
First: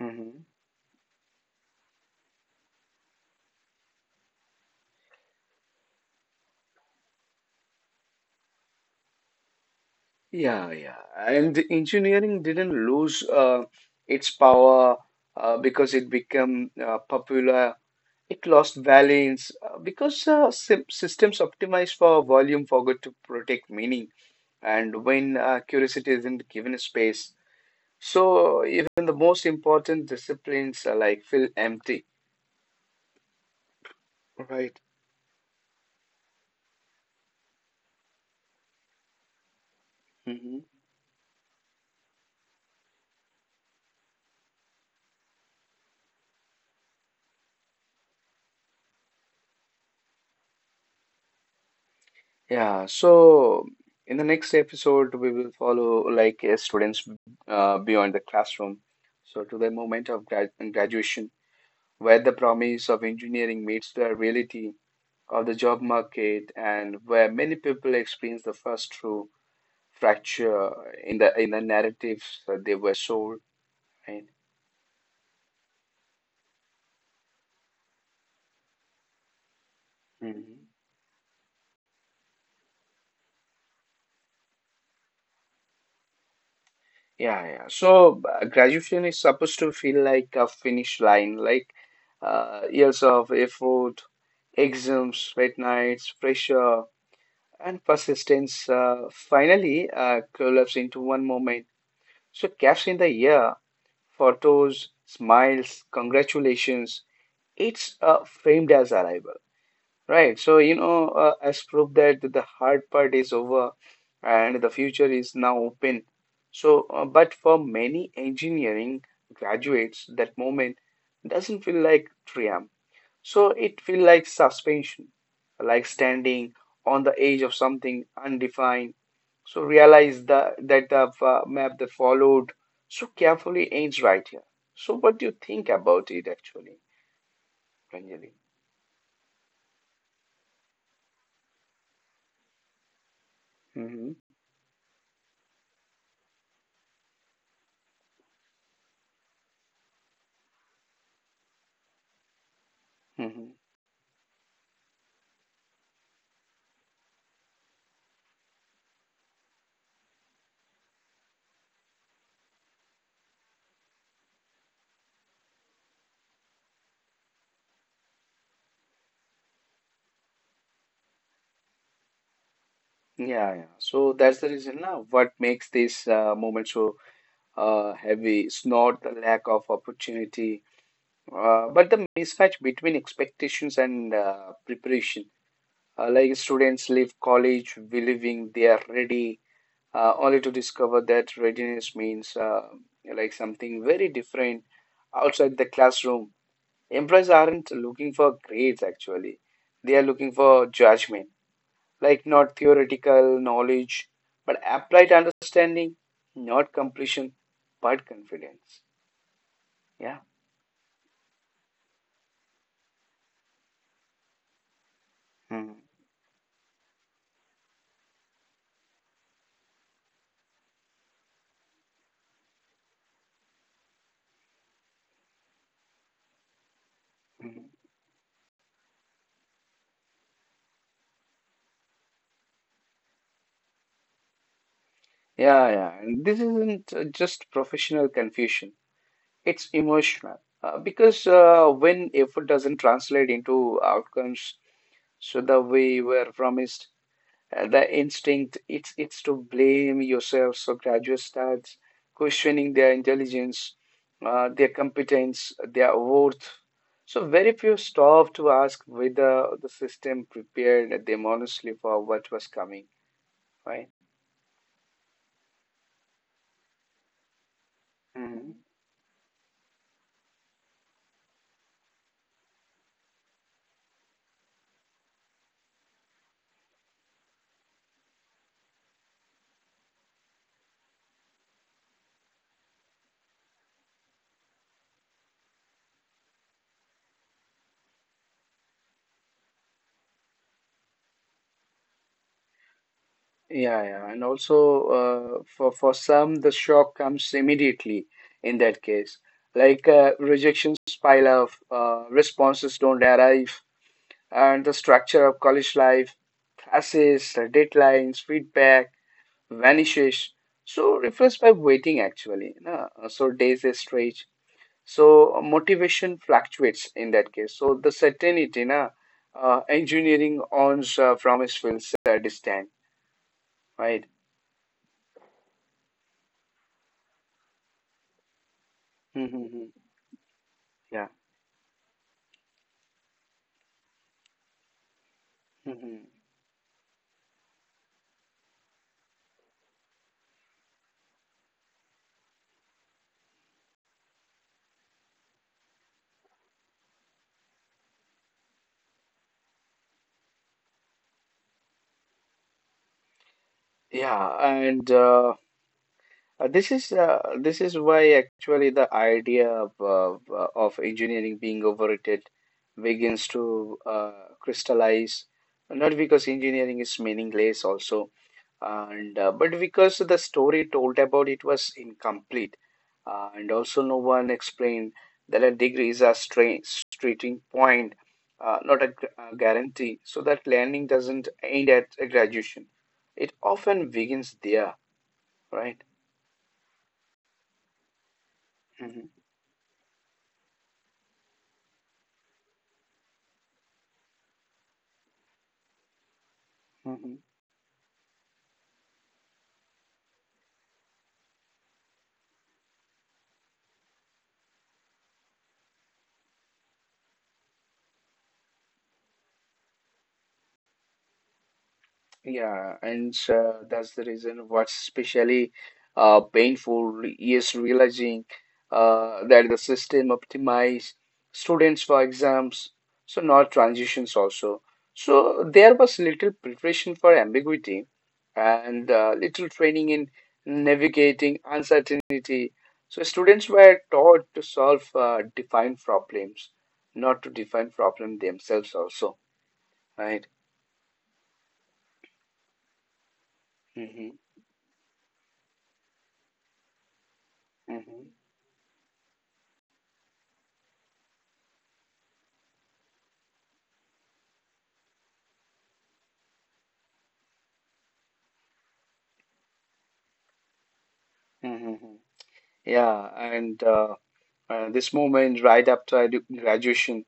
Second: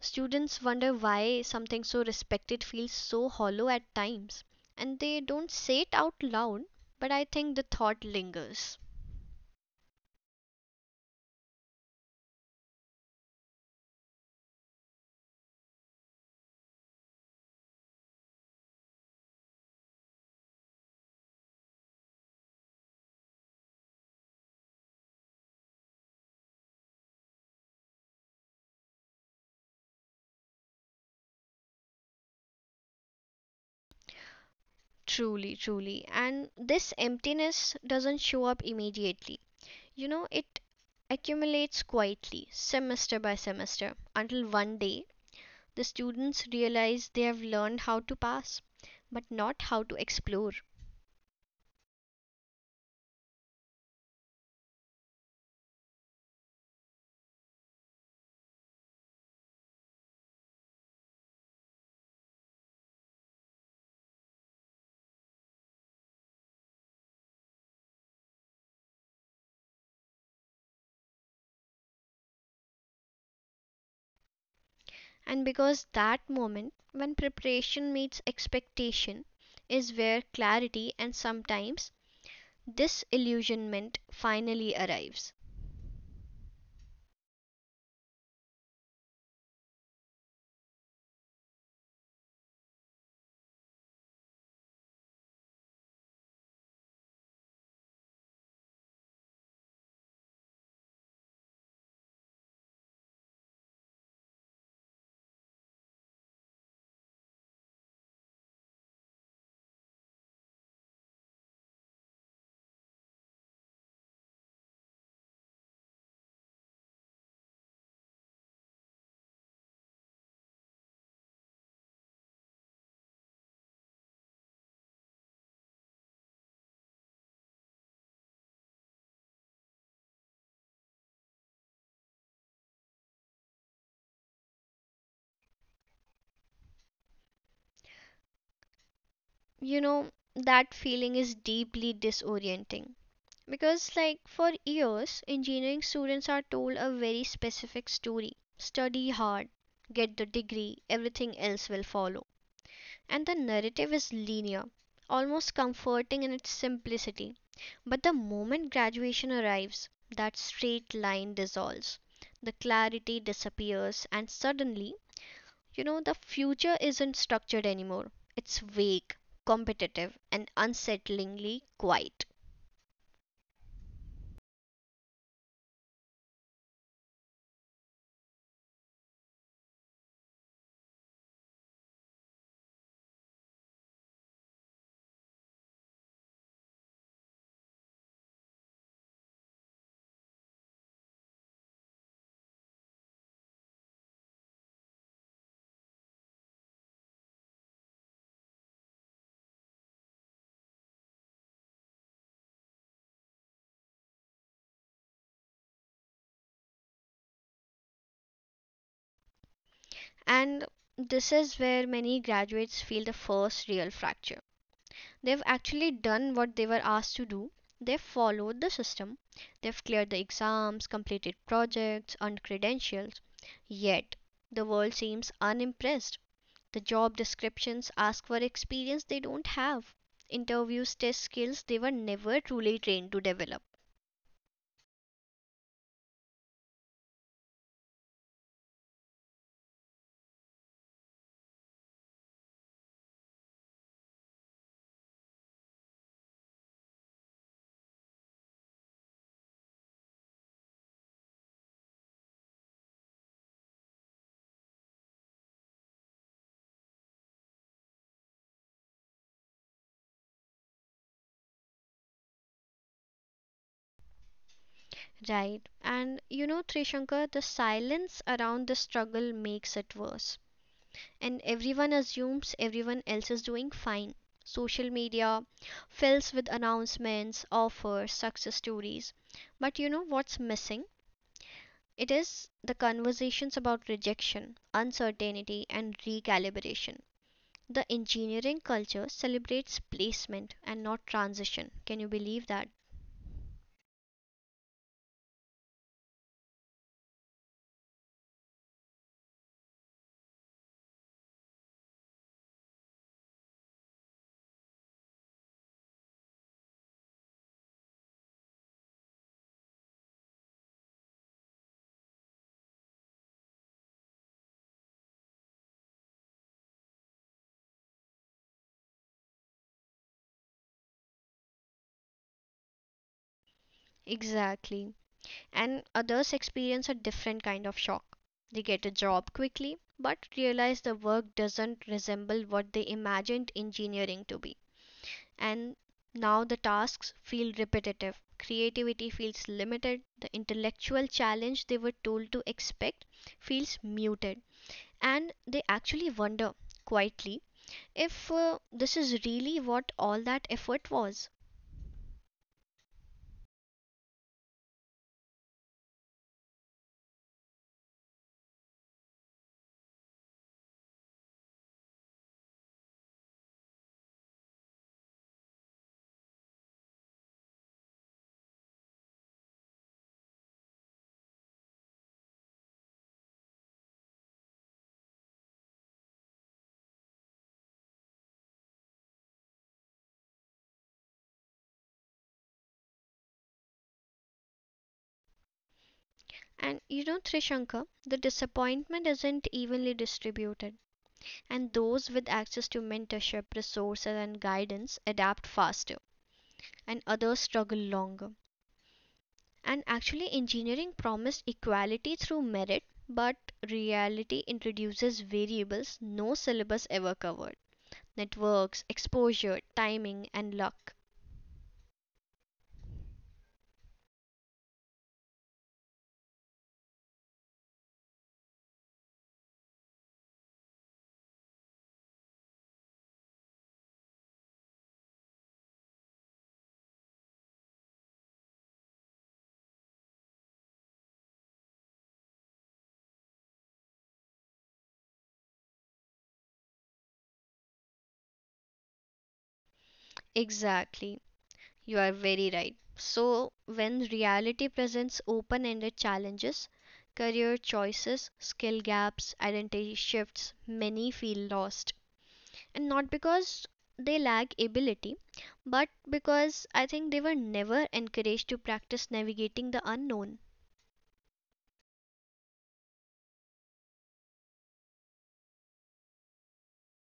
Speaker 1: Mm-hmm.
Speaker 2: Students wonder why something so respected feels so hollow at times, and they don't say it out loud, but I think the thought lingers.
Speaker 1: Yeah, yeah. And the engineering didn't lose its power because it became popular. It lost valence because systems optimized for volume forgot to protect meaning. And when curiosity isn't given space, so even the most important disciplines like feel empty, right?
Speaker 2: Truly, truly. And this emptiness doesn't show up immediately. You know, it accumulates quietly, semester by semester, until one day the students realize they have learned how to pass, but not how to explore.
Speaker 1: Yeah, so in the next episode, we will follow like students beyond the classroom. So to the moment of graduation, where the promise of engineering meets the reality of the job market, and where many people experience the first true fracture in the narratives that they were sold, right?
Speaker 2: And because that moment when preparation meets expectation is where
Speaker 1: Mhm.
Speaker 2: clarity and sometimes disillusionment finally arrives.
Speaker 1: Yeah, yeah. So graduation is supposed to feel like a finish line, like years of effort, exams, late nights, pressure, and persistence finally collapse into one moment. So caps in the year, photos, smiles, congratulations. It's framed as arrival. Right. So, as proof that the hard part is over and the future is now open. But for many engineering graduates, that moment doesn't feel like triumph. So it feels like suspension, like standing on the edge of something undefined. So realize that the map that followed so carefully ends right here. So what do you think about it actually, Ranjali?
Speaker 2: You know, that feeling is deeply disorienting. Because,
Speaker 1: hmm
Speaker 2: like, for years, engineering students are told a very specific story. Study hard, get the degree, everything else will follow. And the narrative is linear, almost comforting in its simplicity. But the moment graduation arrives, that straight line dissolves, the clarity disappears, and suddenly, the future isn't structured anymore. It's vague, competitive, and unsettlingly quiet.
Speaker 1: Yeah, yeah. So that's the reason now. What makes this moment so heavy? It's not the lack of opportunity, but the mismatch between expectations and preparation. Like students leave college believing they are ready, only to discover that readiness means like something very different outside the classroom. Employers aren't looking for grades actually; they are looking for judgment, like not theoretical knowledge, but applied understanding, not completion, but confidence. Yeah.
Speaker 2: And this is where many graduates feel the first real fracture. They've
Speaker 1: Mhm.
Speaker 2: actually done what they were asked to do. They've followed the system. They've cleared the exams, completed projects, earned credentials. Yet, the world seems unimpressed. The job
Speaker 1: Mhm.
Speaker 2: descriptions ask for experience they don't have. Interviews test skills they were never truly trained to develop.
Speaker 1: Yeah, yeah. And this isn't just professional confusion, it's emotional. Because when effort doesn't translate into outcomes, so the way we were promised, the instinct it's to blame yourself, so graduates starts questioning their intelligence, their competence, their worth, so very few stop to ask whether the system prepared them honestly for what was coming, right?
Speaker 2: Right. And you know, Trishankar, the silence around
Speaker 1: Mhm.
Speaker 2: the struggle makes it worse. And everyone assumes everyone else is doing fine. Social media fills with announcements, offers, success stories. But you know what's missing? It is the conversations about rejection, uncertainty, and recalibration. The engineering culture celebrates placement and not transition. Can you believe that?
Speaker 1: Yeah, yeah. And also for some, the shock comes immediately, in that case like rejection, pile of responses don't arrive, and the structure of college life, classes, deadlines, feedback, vanishes. So replaced by waiting actually, no? So days is stretch. So motivation fluctuates in that case. So the certainty, na, engineering owns promise feels distant, right?
Speaker 2: Exactly. And others experience a different kind of shock. They get a job
Speaker 1: Mm-hmm.
Speaker 2: quickly, but realize the
Speaker 1: Yeah.
Speaker 2: work doesn't resemble what they imagined engineering to be. And
Speaker 1: hmm
Speaker 2: now the tasks feel repetitive, creativity feels limited, the intellectual challenge they were told to expect feels muted, and they actually wonder quietly if this is really what all that effort was.
Speaker 1: Yeah, and this is why actually the idea of engineering being overrated begins to crystallize, not because engineering is meaningless also, and but because the story told about it was incomplete, and also no one explained that a degree is a starting point, not a guarantee, so that learning doesn't end at a graduation. It often begins there, right?
Speaker 2: And you know, Trishankar, the disappointment
Speaker 1: Mm-hmm.
Speaker 2: isn't evenly distributed. And those with access to mentorship, resources, and guidance adapt faster, and
Speaker 1: Mhm.
Speaker 2: others struggle longer. And actually, engineering promised equality through merit, but reality introduces variables no syllabus ever covered networks, exposure, timing, and luck.
Speaker 1: Yeah, and that's the reason what's especially painful is realizing that the system optimized students for exams, so not transitions also. So there was little preparation for ambiguity and little training in navigating uncertainty. So students were taught to solve defined problems, not to define problem themselves also, right?
Speaker 2: Exactly, you are very right. So, when
Speaker 1: hmm
Speaker 2: reality presents open ended challenges, career
Speaker 1: hmm
Speaker 2: choices, skill gaps, identity shifts, many feel lost. And not because they lack ability, but because I think they were never encouraged to practice navigating the unknown,
Speaker 1: Mm-hmm. Yeah, and this moment right after graduation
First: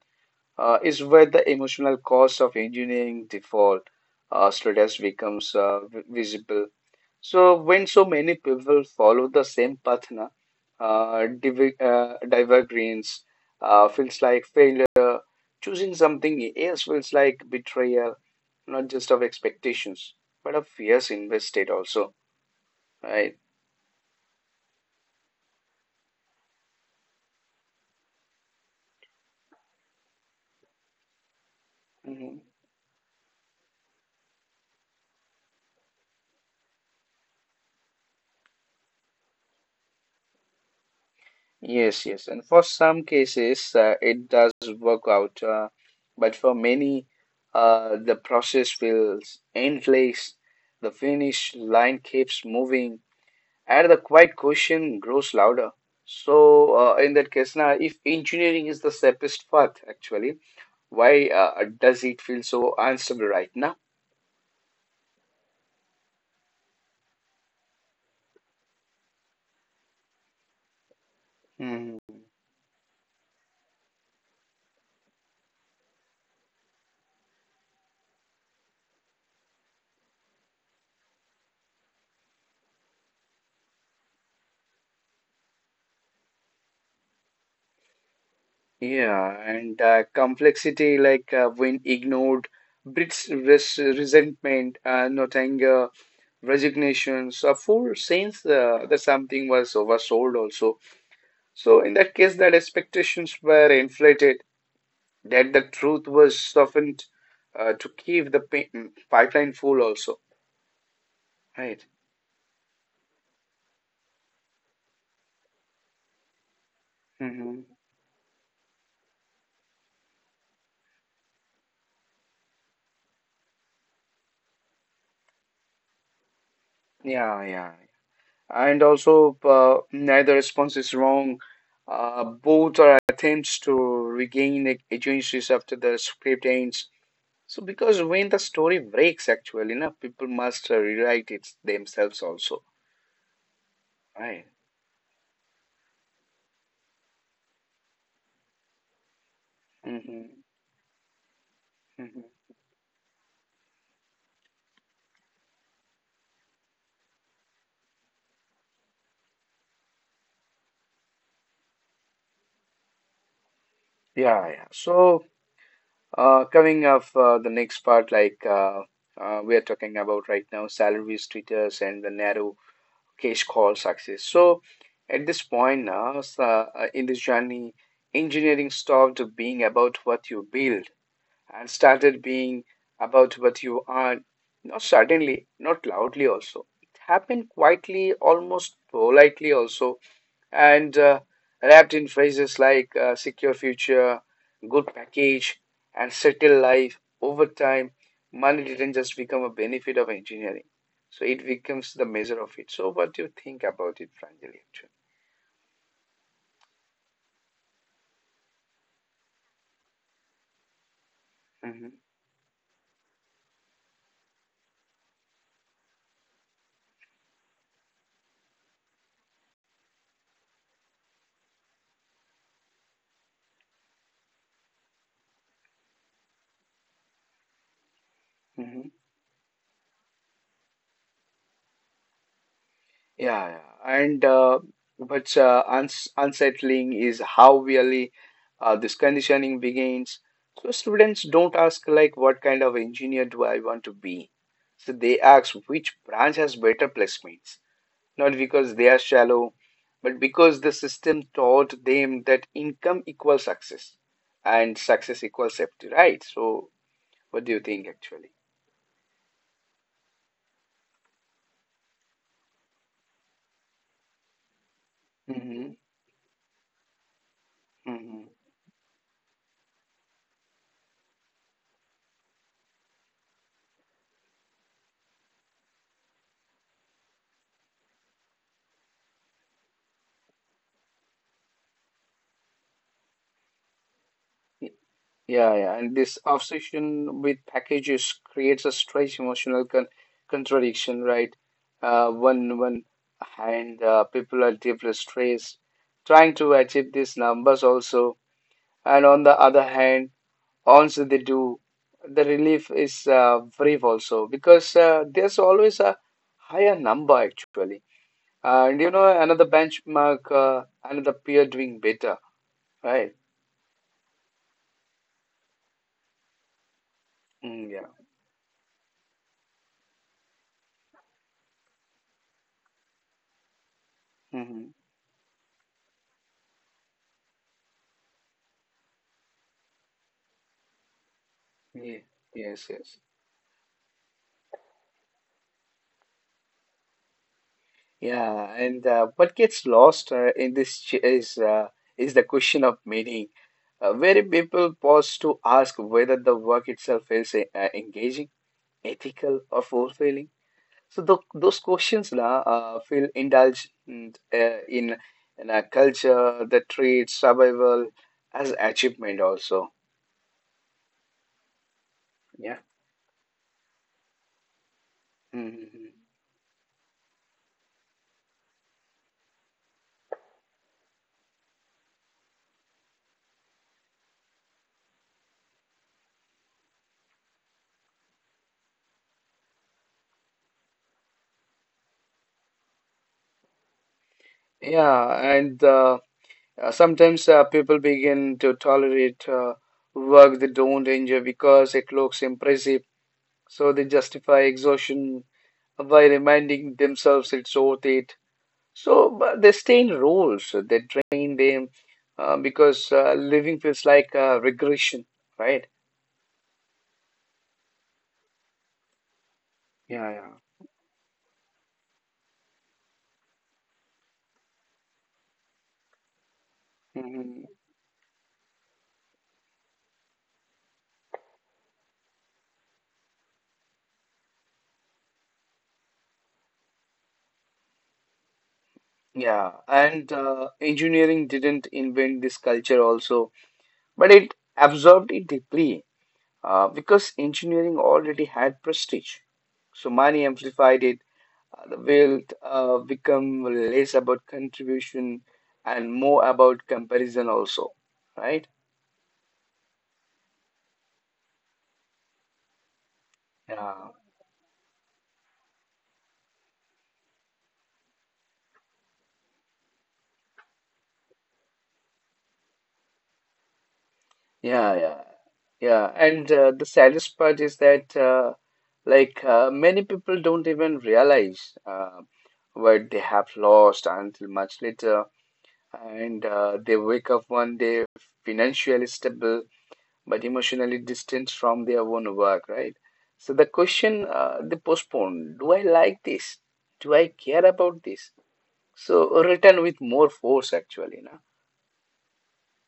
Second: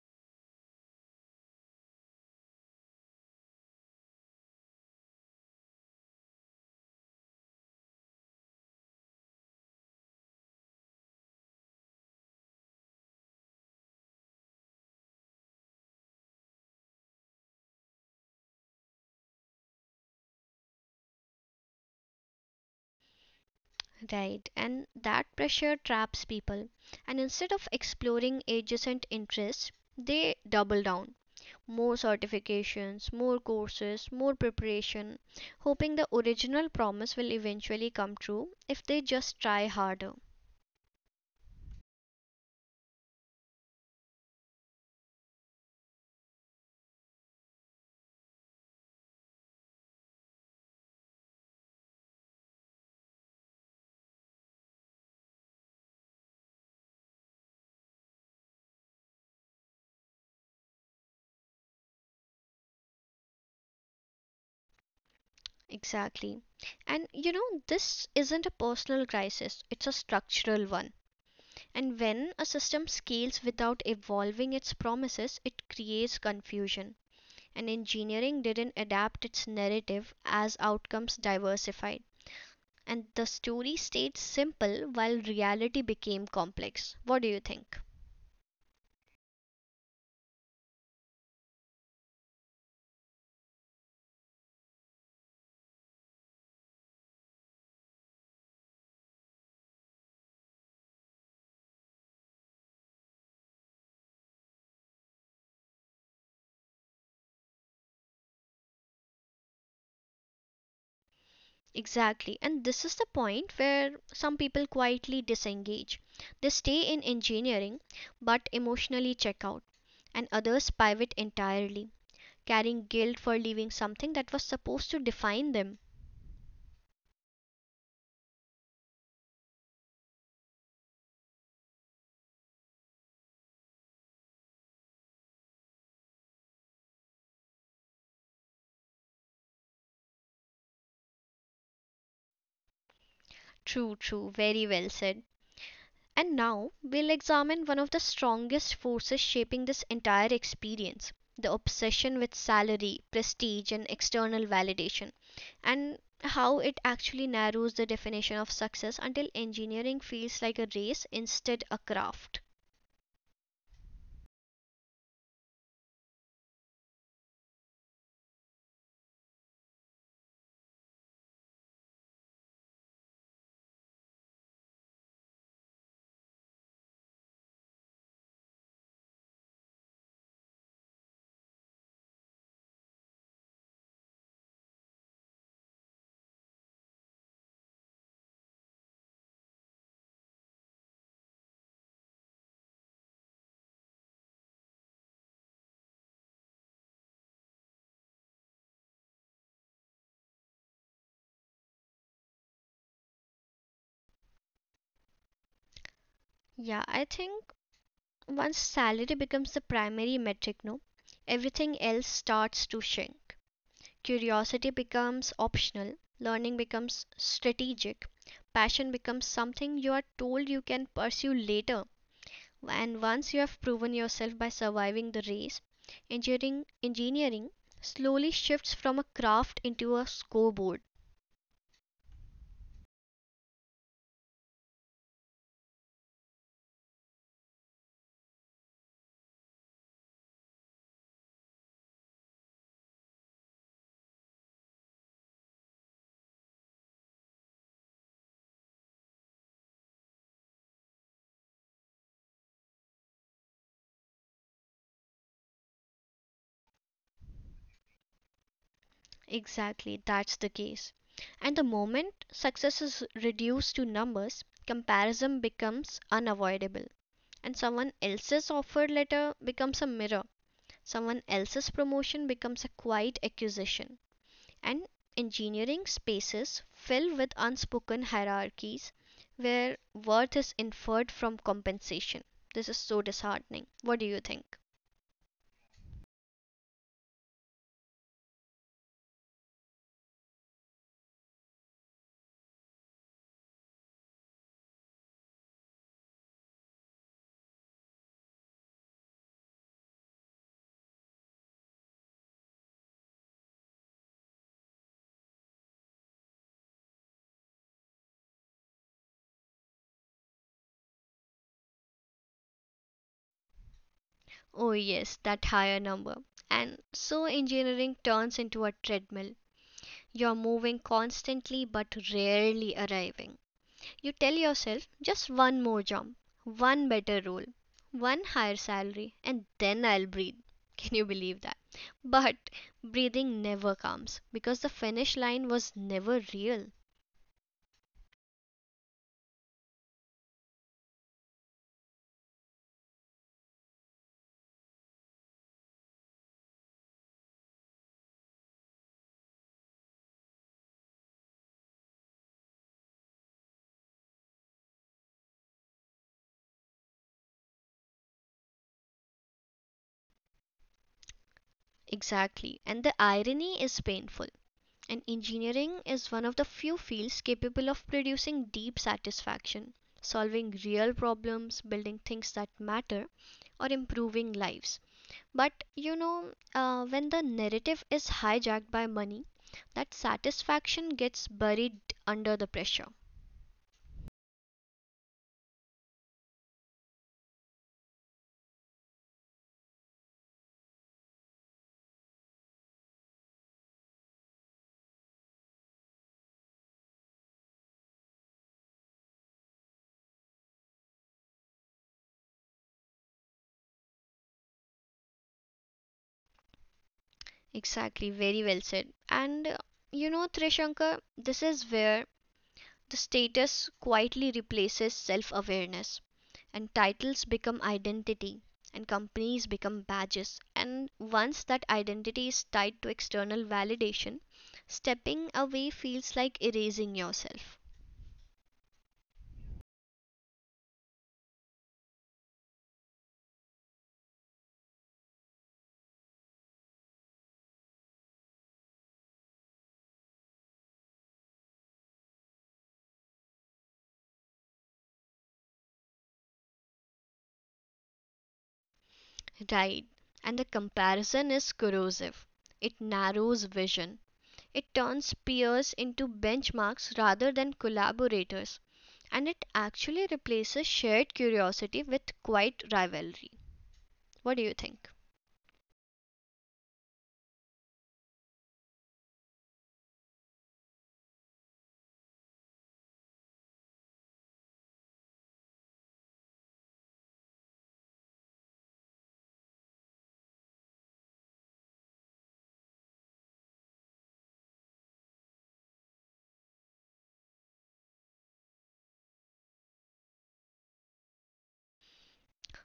Speaker 1: is where the emotional cost of engineering default status becomes visible. So when so many people follow the same path, na, divergence feels like failure. Choosing something else feels like betrayal, not just of expectations, but of fears invested also, right?
Speaker 2: right? And that pressure traps people, and instead of exploring adjacent interests, they double down, more
Speaker 1: Mm-hmm.
Speaker 2: certifications, more courses, more preparation, hoping the original promise will eventually come true if they just try harder.
Speaker 1: Yes, yes. And for some cases, it does work out. But for many, the process feels endless. The finish line keeps moving, and the quiet question grows louder. So, in that case, now, if engineering is the safest path, actually, why does it feel so unstable right now?
Speaker 2: Exactly. And you know, this isn't a personal crisis, it's a structural one. And
Speaker 1: Hmm.
Speaker 2: when a system scales without evolving its promises, it creates confusion. And engineering didn't adapt its narrative as outcomes diversified. And the story stayed simple while reality became complex. What do you think?
Speaker 1: Yeah, and complexity, like when ignored, breeds resentment, not anger, resignation. So, a full sense that something was oversold, also. So, in that case, that expectations were inflated, that the truth was softened to keep the pipeline full, also. Right.
Speaker 2: Exactly. And this is the point where some people quietly disengage. They stay in
Speaker 1: Mm-hmm.
Speaker 2: engineering but emotionally check out, and others pivot entirely, carrying guilt for leaving something that was supposed to define them.
Speaker 1: Yeah, yeah. And also neither response is wrong. Both are attempts to regain agencies after the script ends. So, because when the story breaks, actually, you know, people must rewrite it themselves also,
Speaker 2: True, true,
Speaker 1: right?
Speaker 2: very well said. And now we'll examine one of the strongest forces shaping this
Speaker 1: hmm
Speaker 2: entire experience, the obsession
Speaker 1: hmm
Speaker 2: with salary, prestige, and external validation, and how it actually narrows the definition of success until engineering feels like a race instead a craft.
Speaker 1: Yeah, yeah. So, coming up the next part, like we are talking about right now, salary status and the narrow case called success. So at this point now, in this journey, engineering stopped being about what you build and started being about what you earn. Not suddenly, not loudly also. It happened quietly, almost politely also, and wrapped in phrases like secure future, good package, and settle life over time, money didn't just become a benefit of engineering. So it becomes the measure of it. So what do you think about it, Pranjali?
Speaker 2: Yeah, I think once salary becomes the primary metric, no, everything
Speaker 1: Actually,
Speaker 2: else starts to shrink. Curiosity becomes optional, learning becomes strategic, passion becomes something you are told you can pursue later. And once you have proven yourself by surviving the race, engineering slowly shifts
Speaker 1: hmm
Speaker 2: from a craft into a scoreboard.
Speaker 1: yeah, yeah. And what's unsettling is how really this conditioning begins. So students don't ask like, what kind of engineer do I want to be? So they ask which branch has better placements, not because they are shallow, but because the system taught them that income equals success and success equals safety, right? So what do you think actually?
Speaker 2: Exactly, that's the case. And the moment success is reduced to numbers, comparison
Speaker 1: Mm-hmm.
Speaker 2: becomes unavoidable, and someone
Speaker 1: Mm-hmm.
Speaker 2: else's offer letter becomes a mirror. Someone else's promotion becomes a quiet accusation, and engineering spaces fill with unspoken hierarchies where worth is inferred from compensation. This is so disheartening. What do you think?
Speaker 1: Yeah, yeah, and this obsession with packages creates a strange emotional contradiction, right? One hand, people are deeply stressed, trying to achieve these numbers also, and on the other hand, once they do, the relief is brief also, because there's always a higher number actually, and you know another benchmark, another peer doing better, right?
Speaker 2: Oh, yes, that higher number. And so
Speaker 1: Mm, yeah.
Speaker 2: engineering turns into a treadmill. You're moving constantly but rarely arriving. You tell
Speaker 1: hmm
Speaker 2: yourself, just one more jump, one better role, one higher salary, and then I'll breathe. (laughs) Can you believe that?
Speaker 1: Yeah.
Speaker 2: But
Speaker 1: Yes. Yes.
Speaker 2: breathing never comes because the finish line was never real.
Speaker 1: Yeah, and what gets lost in this is the question of meaning. Very people pause to ask whether the work itself is engaging, ethical, or fulfilling. So those questions feel indulged in a culture that treats survival as achievement also.
Speaker 2: Exactly.
Speaker 1: Yeah.
Speaker 2: And the irony is painful. And engineering
Speaker 1: Mhm.
Speaker 2: is one of the few fields capable of producing deep satisfaction, solving real problems, building things that matter, or improving lives. But you know, when the narrative is hijacked by money, that satisfaction gets buried under the pressure.
Speaker 1: Yeah, and sometimes people begin to tolerate work they don't enjoy because it looks impressive, so they justify exhaustion by reminding themselves it's worth it. So but they stay in roles that drain them because living feels like regression, right?
Speaker 2: Exactly, very well said. And you
Speaker 1: Yeah,
Speaker 2: know,
Speaker 1: yeah.
Speaker 2: Trishankar, this is where the status quietly replaces self awareness, and titles
Speaker 1: Mhm.
Speaker 2: become identity, and companies become badges. And once that identity is tied to external validation, stepping away feels like erasing yourself.
Speaker 1: Yeah, and engineering didn't invent this culture also, but it absorbed it deeply because engineering already had prestige. So money amplified it. The wealth become less about contribution and more about comparison also, right?
Speaker 2: Right. And the comparison is corrosive. It narrows
Speaker 1: Yeah,
Speaker 2: vision. It turns peers into benchmarks rather than collaborators. And it actually replaces shared curiosity with quiet rivalry. What do you
Speaker 1: yeah,
Speaker 2: think?
Speaker 1: yeah, yeah. And the saddest part is that many people don't even realize what they have lost until much later, and they wake up one day financially stable but emotionally distant from their own work, right? So the question they postpone: Do I like this? Do I care about this? So written with more force, actually, no?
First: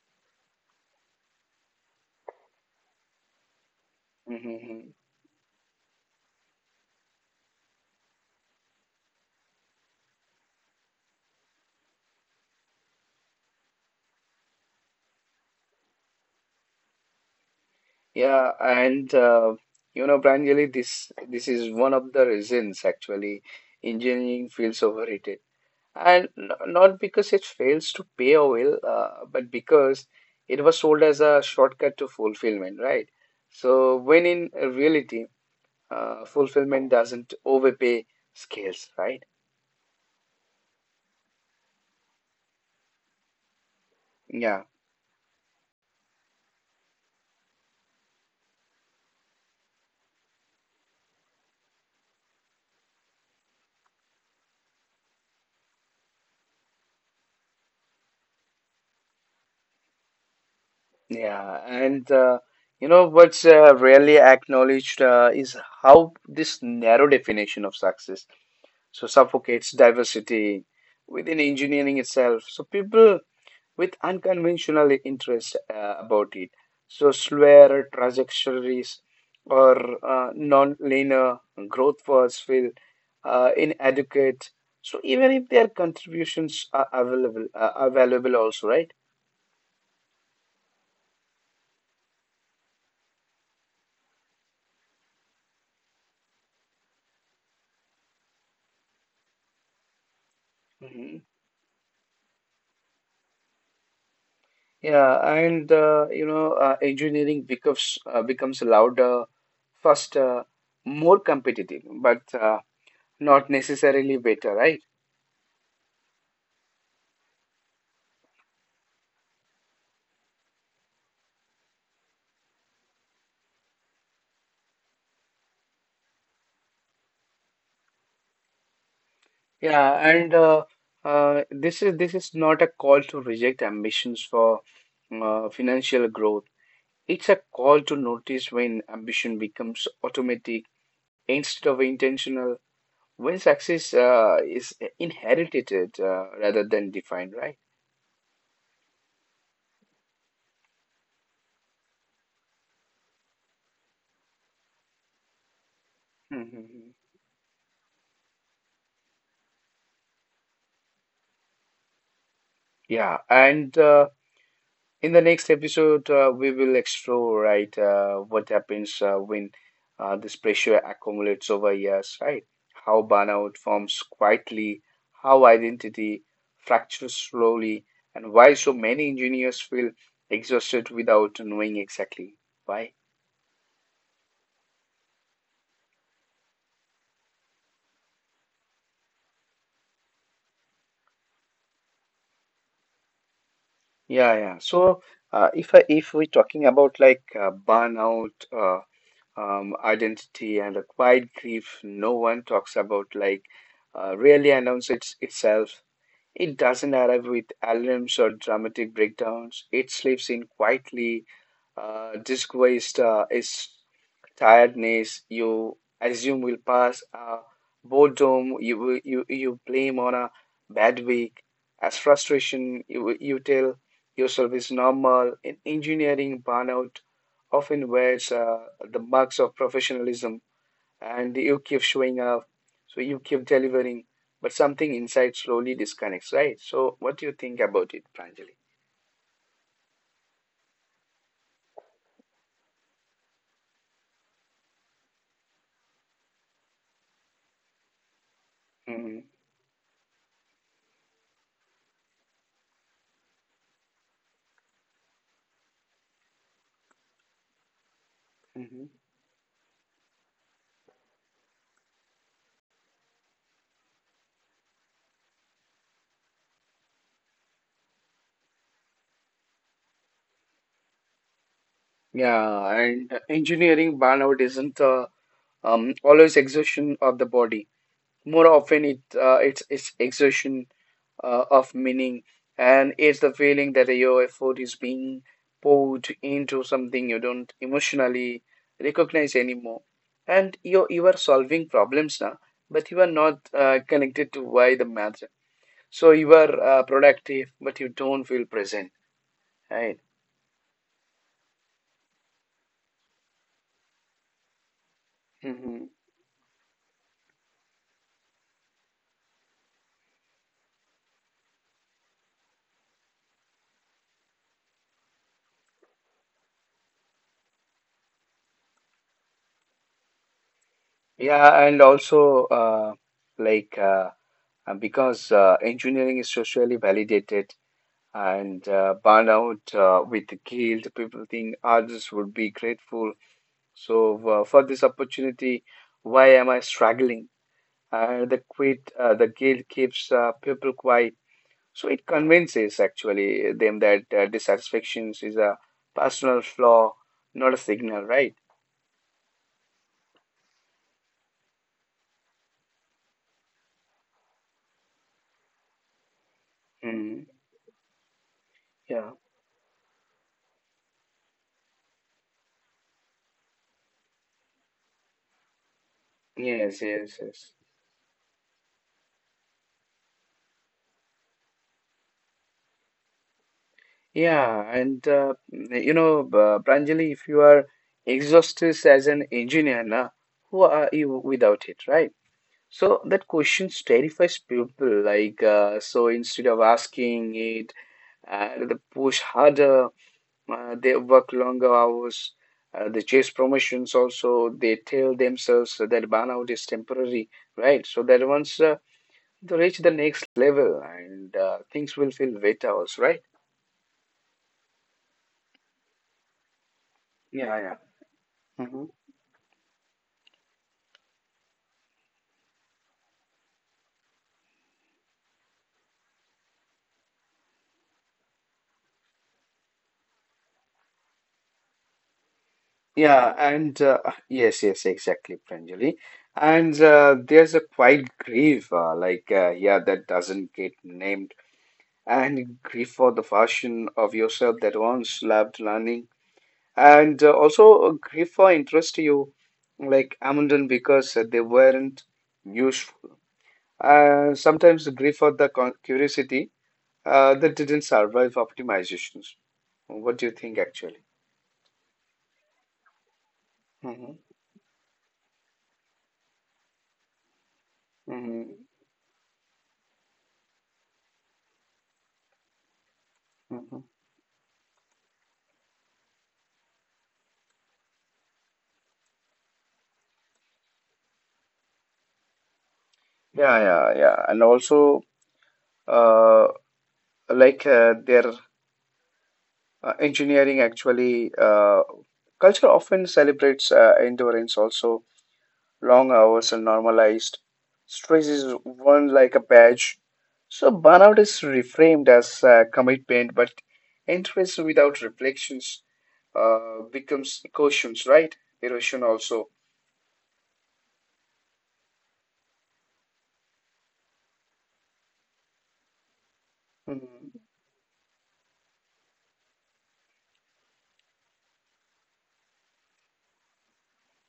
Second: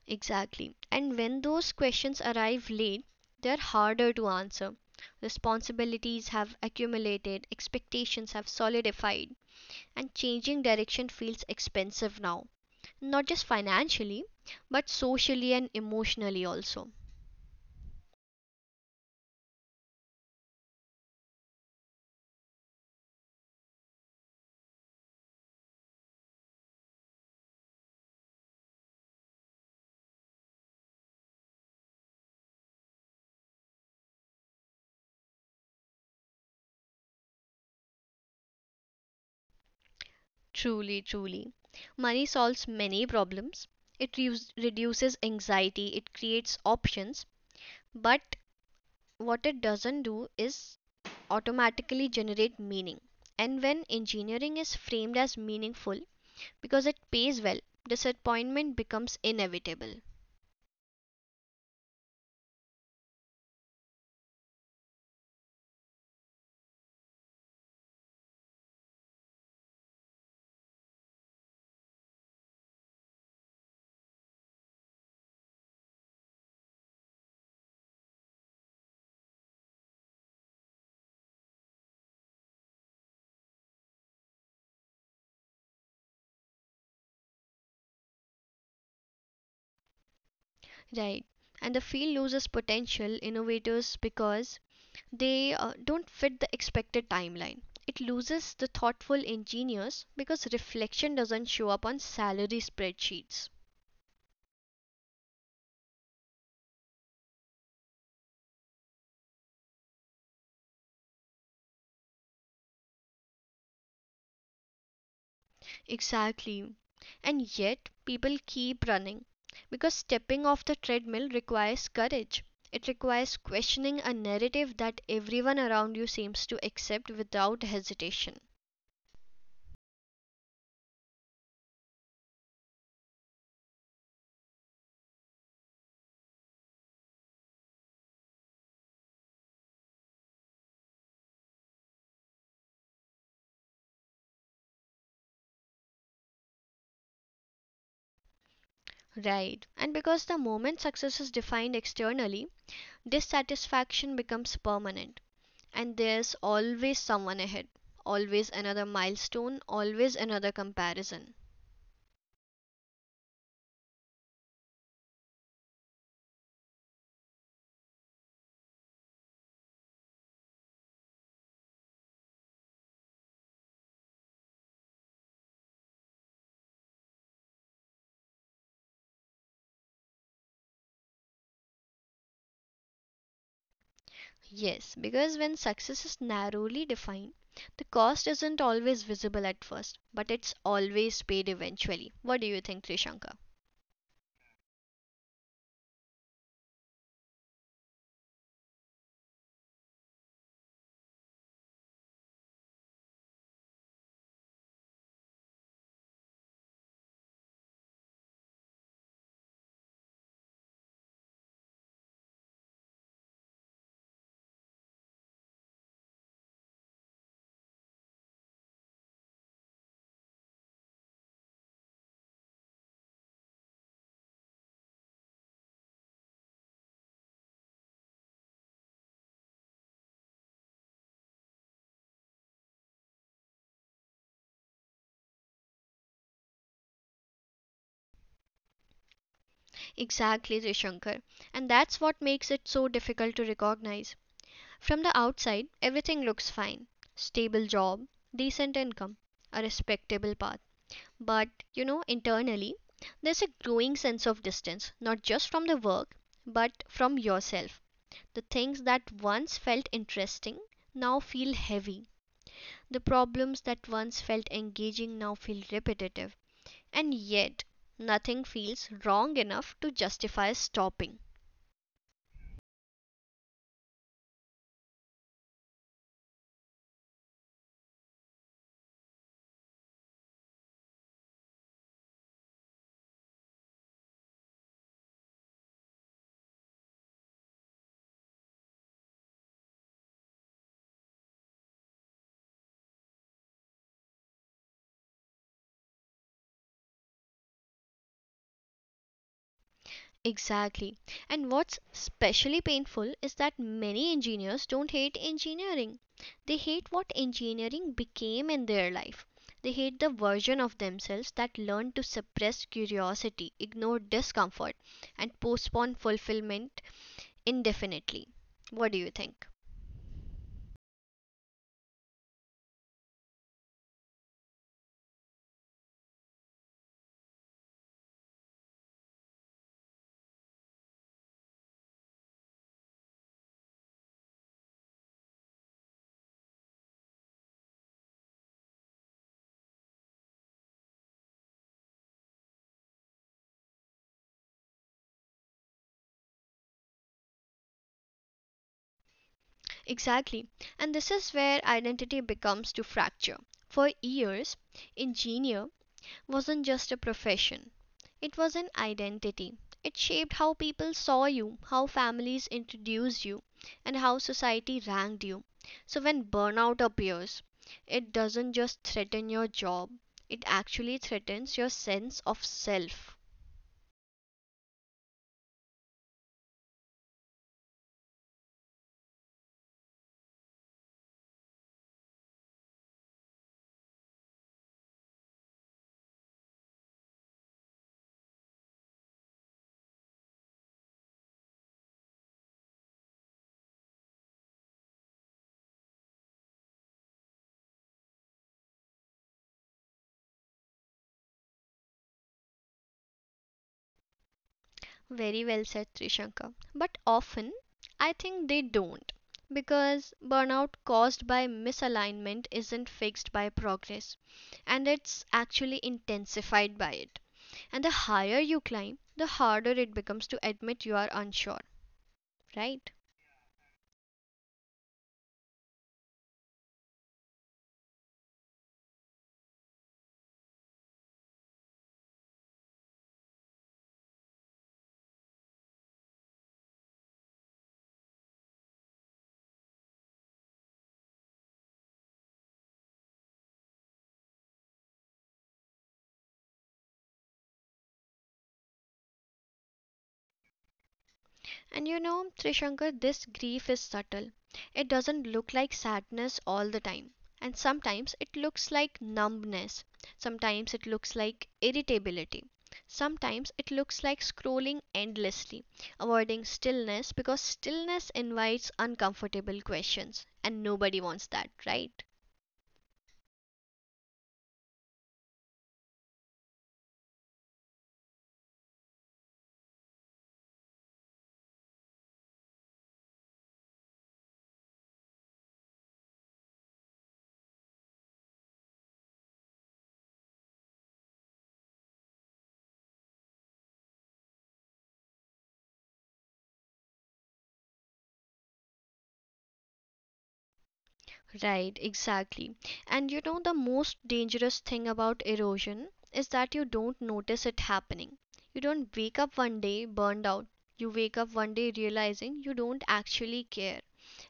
Speaker 2: Exactly. And when those questions arrive late, they're harder to answer.
Speaker 1: Hmm.
Speaker 2: Responsibilities have accumulated, expectations have solidified, and changing direction feels expensive now, not just financially, but socially and emotionally also.
Speaker 1: Yeah, and you know, Pranjali, this is one of the reasons actually engineering feels overrated, and not because it fails to pay a well, but because it was sold as a shortcut to fulfillment, right? So when in reality fulfillment doesn't overpay scales, right?
Speaker 2: Truly, truly. Money solves many problems. It
Speaker 1: Yeah,
Speaker 2: reduces anxiety, it creates options, but what it doesn't do is automatically generate meaning. And when engineering is framed as meaningful because it pays well, disappointment becomes inevitable.
Speaker 1: yeah, and you know what's rarely acknowledged is how this narrow definition of success so suffocates diversity within engineering itself. So people with unconventional interest about it. So, slower trajectories or non-linear growth paths feel inadequate. So, even if their contributions are available, available also, right?
Speaker 2: Right. And the field loses potential innovators because they don't fit the expected timeline. It loses the thoughtful engineers because reflection
Speaker 1: Hmm.
Speaker 2: doesn't show up on salary spreadsheets.
Speaker 1: Yeah, and engineering becomes louder, faster, more competitive, but not necessarily better, right?
Speaker 2: Exactly. And yet, people keep running because stepping off the treadmill requires courage. It requires questioning a narrative that everyone around you seems to accept without hesitation.
Speaker 1: Yeah, and this is not a call to reject ambitions for financial growth. It's a call to notice when ambition becomes automatic instead of intentional, when success is inherited rather than defined, right?
Speaker 2: Right. And because the moment success is defined externally, dissatisfaction becomes permanent. And there's
Speaker 1: Mhm.
Speaker 2: always someone ahead, always another milestone, always another comparison.
Speaker 1: Yeah, and in the next episode, we will explore right what happens when this pressure accumulates over years, right? How burnout forms quietly, how identity fractures slowly, and why so many engineers feel exhausted without knowing exactly why.
Speaker 2: Yes, because when success is narrowly defined, the cost isn't always visible at first, but it's always paid eventually. What do you think, Trishankar?
Speaker 1: Yeah, yeah. So if we're talking about burnout, identity, and a quiet grief, no one talks about really announce itself. It doesn't arrive with alarms or dramatic breakdowns. It sleeps in quietly, disguised as tiredness you assume will pass, boredom you blame on a bad week, as frustration you tell yourself is normal. In engineering, burnout often wears the marks of professionalism and you keep showing up, so you keep delivering, but something inside slowly disconnects, right? So, what do you think about it, Pranjali?
Speaker 2: Exactly, Trishankar. And that's what makes it so difficult to recognize. From the outside, everything looks fine, stable job, decent income,
Speaker 1: Mhm,
Speaker 2: a respectable path. But, you know, internally, there's a growing sense of distance, not just from the work, but from yourself. The things
Speaker 1: mhm.
Speaker 2: that once felt interesting now feel heavy. The problems that once felt engaging now feel repetitive. And yet, nothing feels wrong enough to justify stopping.
Speaker 1: Yeah, and engineering burnout isn't always exhaustion of the body. More often, it's exertion of meaning, and it's the feeling that your effort is being poured into something you don't emotionally recognize anymore. And you are solving problems now, but you are not connected to why the matter. So you are productive, but you don't feel present, right?
Speaker 2: Exactly. And what's especially painful is that many engineers don't hate
Speaker 1: Hmm.
Speaker 2: engineering. They hate what engineering became in their life. They hate the version of themselves that learned to suppress curiosity, ignore discomfort, and postpone fulfillment indefinitely. What do you think?
Speaker 1: Yeah, and also like. Uh, because engineering is socially validated and burn out with guilt. People think others would be grateful. So for this opportunity, why am I struggling? The the guilt keeps people quiet. So it convinces actually them that dissatisfaction is a personal flaw, not a signal, right?
Speaker 2: Exactly. And this is where identity becomes to fracture. For years, engineer wasn't just a
Speaker 1: Mm,
Speaker 2: profession. It was an
Speaker 1: yeah.
Speaker 2: identity. It shaped how people saw you, how families introduced you, and how society ranked you. So when burnout
Speaker 1: Yes. Yes.
Speaker 2: appears,
Speaker 1: Yes.
Speaker 2: it doesn't just threaten your job, it actually threatens your sense of self.
Speaker 1: Yeah, and you know, Pranjali, if you are exhausted as an engineer, na, who are you without it, right? So that question terrifies people. So instead of asking it, they push harder, they work longer hours, they chase promotions also. They tell themselves that burnout is temporary, right? So that once they reach the next level and things will feel better also, right?
Speaker 2: Very well said, Trishankar. But often,
Speaker 1: Yeah, yeah.
Speaker 2: I think they don't, because burnout caused by misalignment isn't fixed by progress, and it's actually intensified by it. And the higher you climb, the harder it becomes to admit you are unsure, right?
Speaker 1: Yeah, and yes, yes, exactly, Pranjali. And there's a quiet grief, yeah, that doesn't get named, and grief for the version of yourself that once loved learning, and also a grief for interest you, like abandoned because they weren't useful. Sometimes the grief for the con curiosity that didn't survive optimizations. What do you think, actually?
Speaker 2: And you know, Trishankar, this grief is subtle. It doesn't look like sadness all the time. And sometimes it looks
Speaker 1: Hmm.
Speaker 2: like numbness. Sometimes it looks like irritability. Sometimes it
Speaker 1: Hmm.
Speaker 2: looks like scrolling endlessly, avoiding stillness because stillness invites uncomfortable questions. And nobody wants that, right?
Speaker 1: Yeah, yeah, yeah. And also, uh, like their engineering actually, culture often celebrates endurance also. Long hours are normalized. Stress is worn like a badge. So burnout is reframed as commitment, but interest without reflections becomes cautions, right? Erosion also.
Speaker 2: Right, exactly. And you know, the most dangerous thing about erosion is that you don't notice
Speaker 1: Mhm.
Speaker 2: it happening. You don't wake up one day burned out. You wake up one day realizing you don't actually care.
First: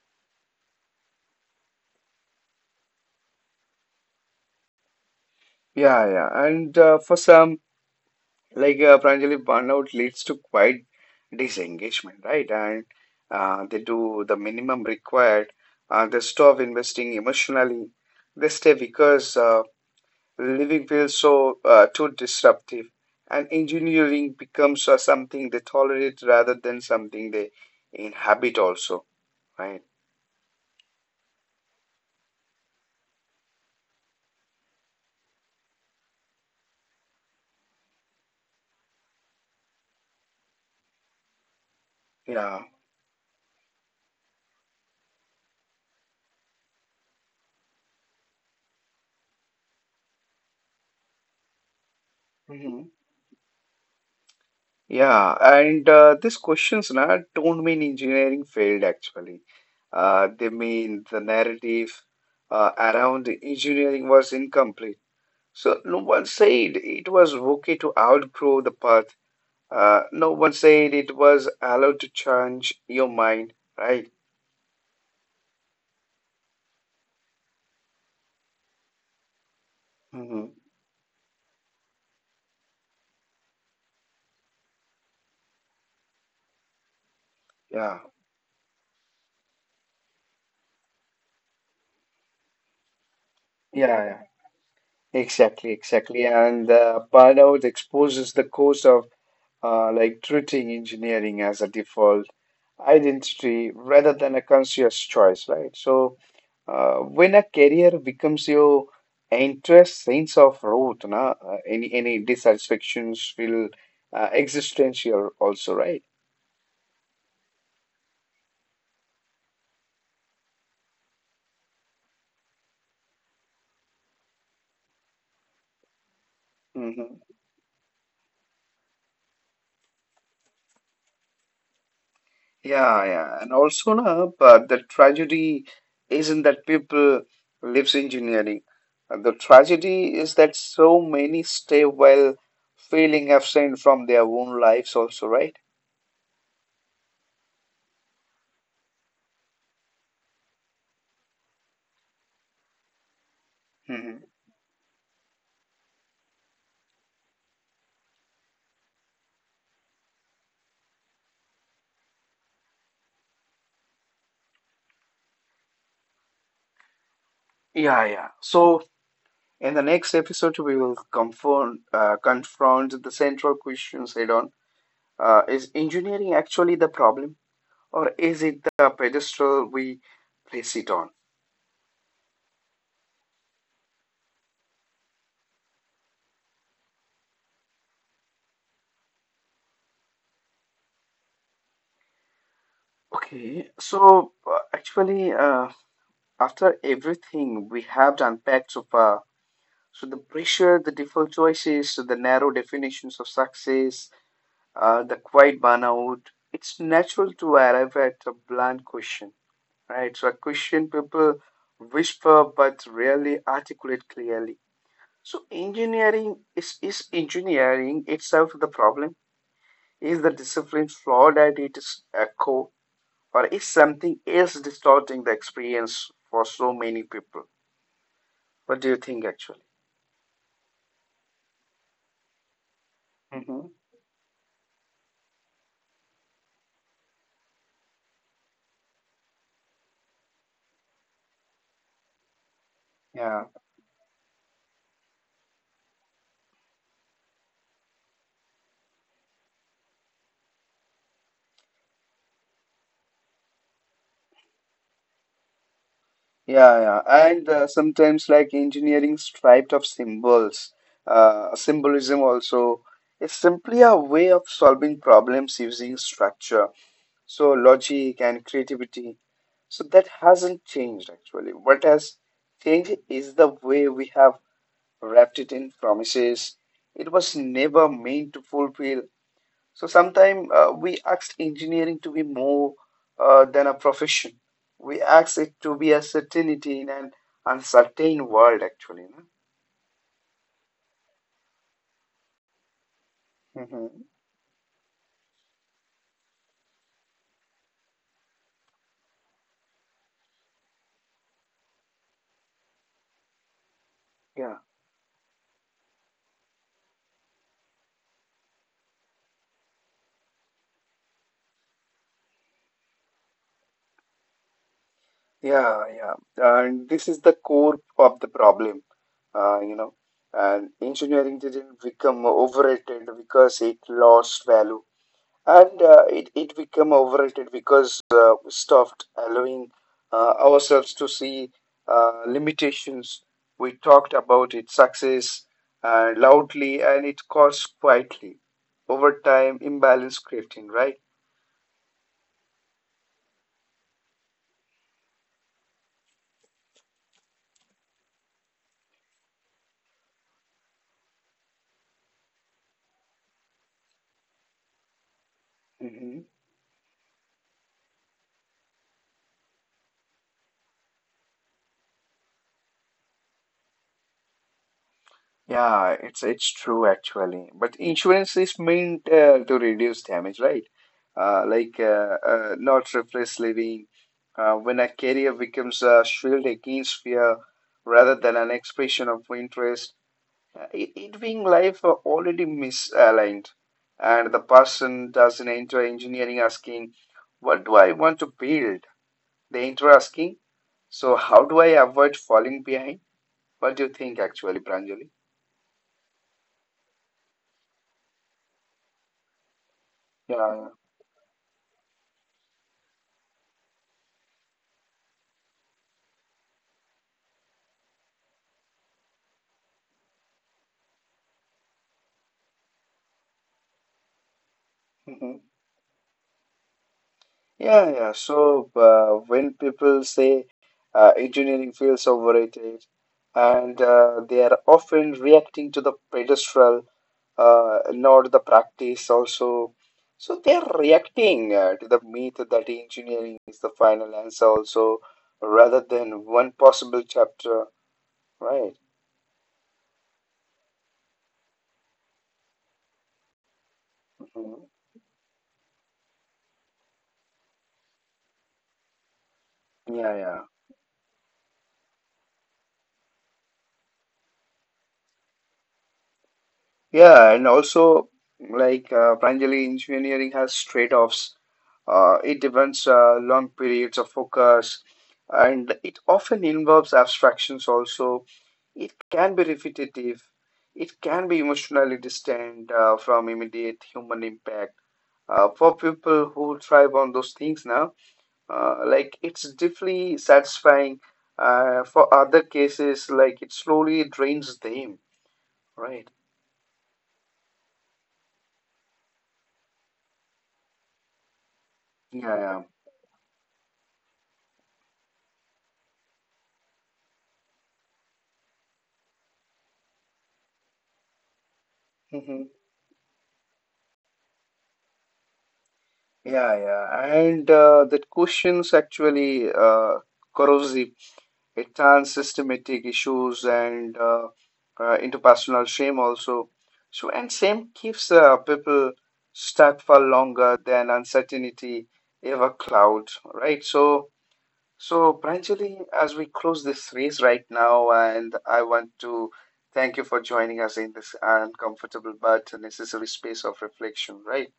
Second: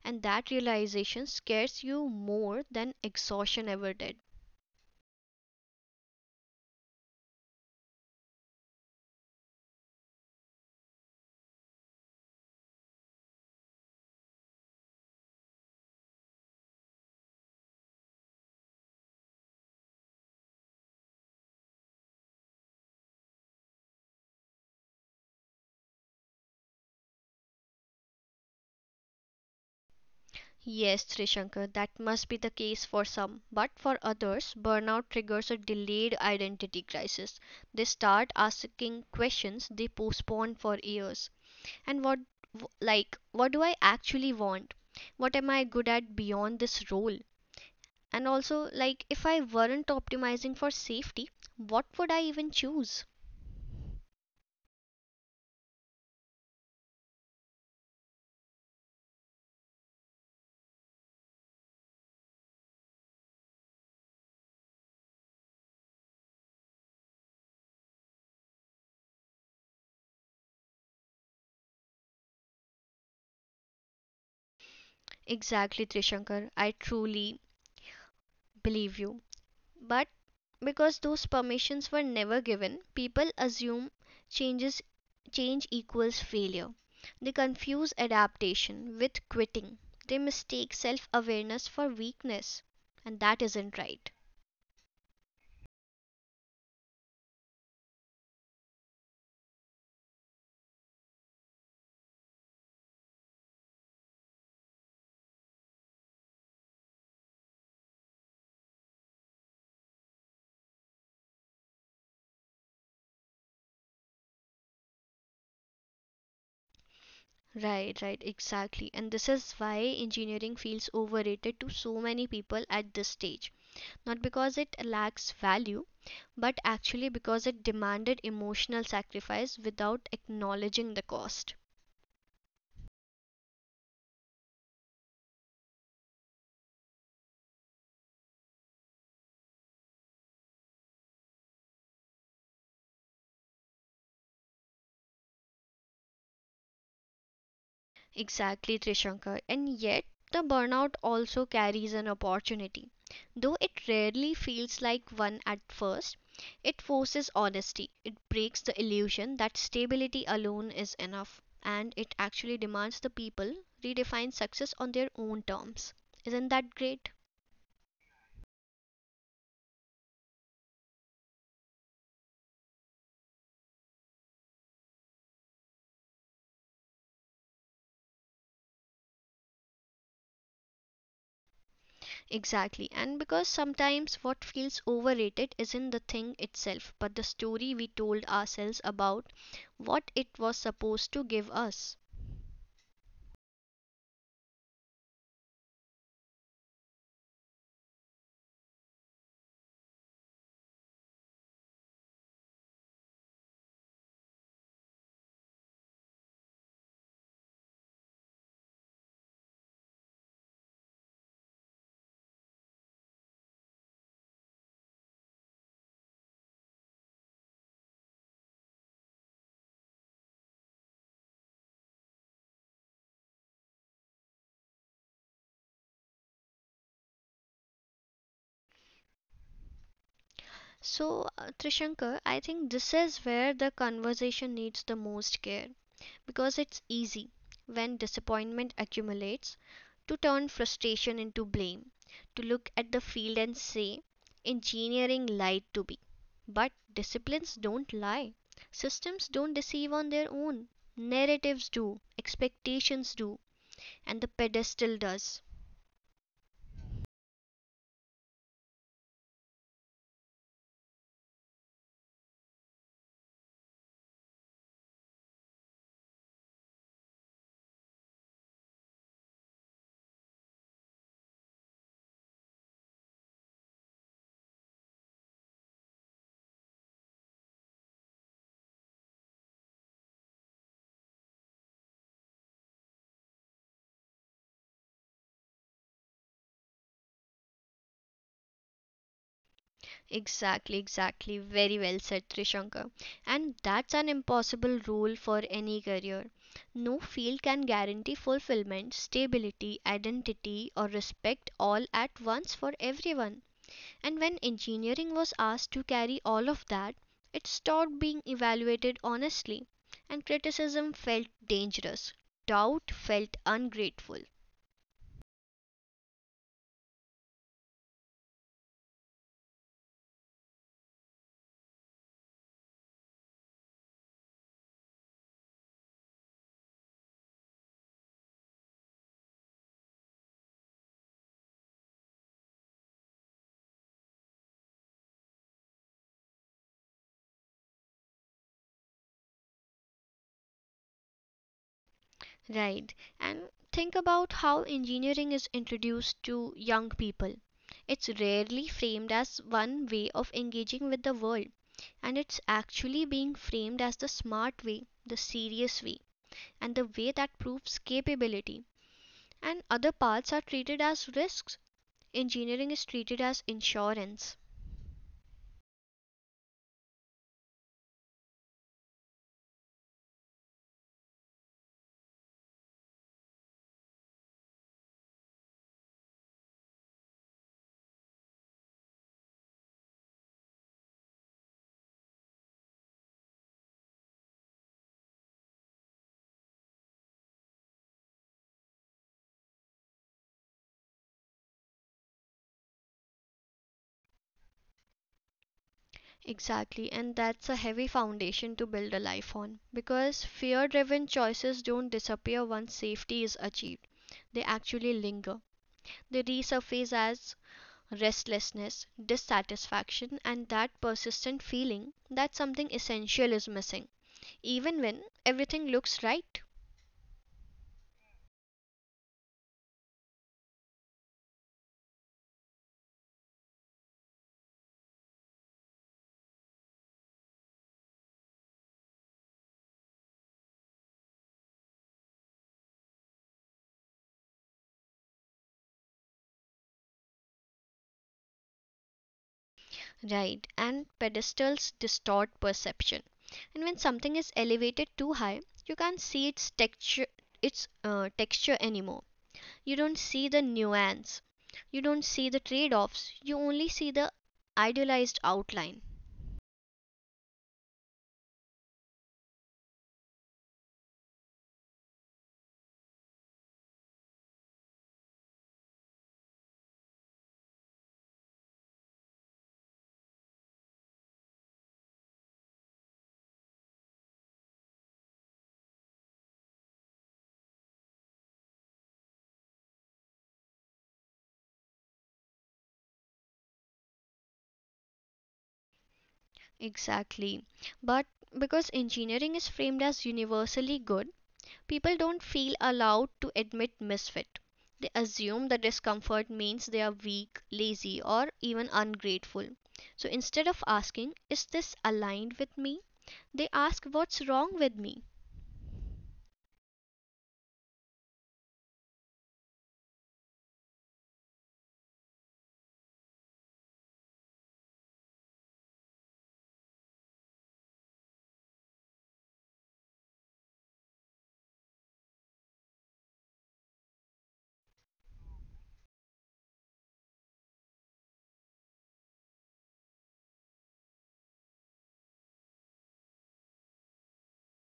Speaker 2: And that realization scares you more than exhaustion ever did.
Speaker 1: Yeah, yeah. And for some, Pranjali, burnout leads to quite disengagement, right? And they do the minimum required. They stop investing emotionally. They stay because living feels so too disruptive, and engineering becomes something they tolerate rather than something they inhabit. Also, right?
Speaker 2: Yes, Trishankar, that must be the case for some. But for others, burnout triggers a delayed identity crisis. They start asking questions they postpone for years, and what,
Speaker 1: Yeah.
Speaker 2: like, what do I actually want? What am I good at beyond this role? And also, like, if I weren't optimizing for safety, what would I even
Speaker 1: Mm-hmm.
Speaker 2: choose?
Speaker 1: Yeah, and these questions na, don't mean engineering failed actually. They mean the narrative around engineering was incomplete. So no one said it was okay to outgrow the path. No one said it was allowed to change your mind, right?
Speaker 2: Exactly, Trishankar, I truly believe you. But
Speaker 1: Hmm.
Speaker 2: because those permissions were never given, people assume changes change equals failure. They confuse
Speaker 1: Yeah,
Speaker 2: adaptation with quitting, they mistake self-awareness for weakness, and that isn't
Speaker 1: yeah,
Speaker 2: right.
Speaker 1: yeah. Exactly, exactly. And burnout exposes the cost of treating engineering as a default identity rather than a conscious choice, right? So when a career becomes your interest, sense of root, na, any dissatisfactions will existential also, right?
Speaker 2: Right, right, exactly. And this is why engineering feels overrated to so many people at this stage. Not because it lacks value, but actually
Speaker 1: Mm-hmm.
Speaker 2: because it demanded emotional sacrifice without acknowledging the cost.
Speaker 1: Yeah, yeah, and also na, but the tragedy isn't that people lives engineering. The tragedy is that so many stay well feeling absent from their own lives also, right?
Speaker 2: Exactly, Trishankar. And yet, the burnout also carries an opportunity. Though it
Speaker 1: Hmm.
Speaker 2: rarely feels like one at first, it forces honesty. It breaks the illusion that stability alone is enough. And it actually demands the people redefine success on their own terms. Isn't that great?
Speaker 1: Yeah, yeah. So in the next episode, we will confront the central questions head on. Is engineering actually the problem, or is it the pedestal we place it on?
Speaker 2: Exactly. And because sometimes what feels overrated isn't the thing itself, but the story we told ourselves about what it was supposed to give us.
Speaker 1: Okay, so after everything we have unpacked so far, so the pressure, the default choices, so the narrow definitions of success, the quiet burnout, it's natural to arrive at a blunt question, right? So a question people whisper but rarely articulate clearly. So engineering is engineering itself the problem? Is the discipline flawed at its core, or is something else distorting the experience for so many people? What do you think, actually?
Speaker 2: So, Trishankar, I think this is where
Speaker 1: Hmm.
Speaker 2: the conversation needs the most care because it's easy, when disappointment accumulates, to turn frustration into blame, to look at the field
Speaker 1: Yeah,
Speaker 2: and say, engineering lied to me. But disciplines don't lie, systems don't deceive on their own. Narratives do, expectations do, and the pedestal does.
Speaker 1: yeah, yeah. And sometimes, like engineering striped of symbols, symbolism also is simply a way of solving problems using structure. So, logic and creativity. So, that hasn't changed actually. What has changed is the way we have wrapped it in promises. It was never meant to fulfill. So sometimes we ask engineering to be more than a profession. We ask it to be a certainty in an uncertain world, actually. No?
Speaker 2: Exactly, exactly. Very well said, Trishankar. And that's
Speaker 1: Hmm.
Speaker 2: an impossible rule for any career. No field can guarantee fulfillment, stability, identity, or respect all at once for everyone. And when
Speaker 1: Yeah,
Speaker 2: engineering was asked to carry all of that, it stopped being evaluated honestly, and criticism felt dangerous. Doubt felt ungrateful.
Speaker 1: yeah, yeah. And this is the core of the problem, you know. And engineering didn't become overrated because it lost value and it became overrated because we stopped allowing ourselves to see limitations. We talked about its success loudly and it caused quietly. Over time, imbalance crept in, right?
Speaker 2: Right. And think about how engineering is introduced to young people. It's rarely framed as one way of engaging with the world, and it's actually being framed as the smart way, the serious way, and the way that proves capability. And other paths are treated as risks. Engineering is treated as insurance.
Speaker 1: Yeah, it's true actually. But insurance is meant to reduce damage, right? Not replace living. When a carrier becomes a shield against fear rather than an expression of interest, it being life are already misaligned, and the person doesn't enter engineering asking, "What do I want to build?" They enter asking, "So how do I avoid falling behind?" What do you think, actually, Pranjali?
Speaker 2: Exactly, and that's a heavy foundation to build a life on because fear driven choices don't disappear once safety is achieved. They actually linger. They resurface as restlessness, dissatisfaction, and that persistent feeling that something essential is missing, even when
Speaker 1: Yeah. (laughs)
Speaker 2: everything looks right.
Speaker 1: Yeah, yeah. So when people say engineering feels overrated, and they are often reacting to the pedestal, not the practice also. So they are reacting to the myth that engineering is the final answer also, rather than one possible chapter, right?
Speaker 2: Right, and pedestals distort perception. And when something is
Speaker 1: Mhm.
Speaker 2: elevated too high, you can't see its texture, its texture anymore. You don't see
Speaker 1: Yeah,
Speaker 2: the
Speaker 1: yeah.
Speaker 2: nuance. You don't see the trade-offs. You only see the idealized outline.
Speaker 1: Yeah, and also like Pranjali, engineering has trade-offs. It demands long periods of focus and it often involves abstractions also. It can be repetitive. It can be emotionally distant from immediate human impact. For people who thrive on those things now, like it's deeply satisfying. For other cases, like it slowly drains them, right?
Speaker 2: Exactly. But because engineering is framed as universally good, people don't feel
Speaker 1: Yeah,
Speaker 2: allowed to admit misfit. They assume the discomfort means they are weak, lazy, or even ungrateful. So instead of asking, is this
Speaker 1: yeah.
Speaker 2: aligned
Speaker 1: Hmm.
Speaker 2: with me? They ask, what's wrong with me?
Speaker 1: Yeah, yeah. And that questions actually corrosive. It trans systematic issues and interpersonal shame also. So and shame keeps people stuck for longer than uncertainty ever cloud, right? So so Pranjali, as we close this race right now, and I want to thank you for joining us in this uncomfortable but necessary space of reflection, right?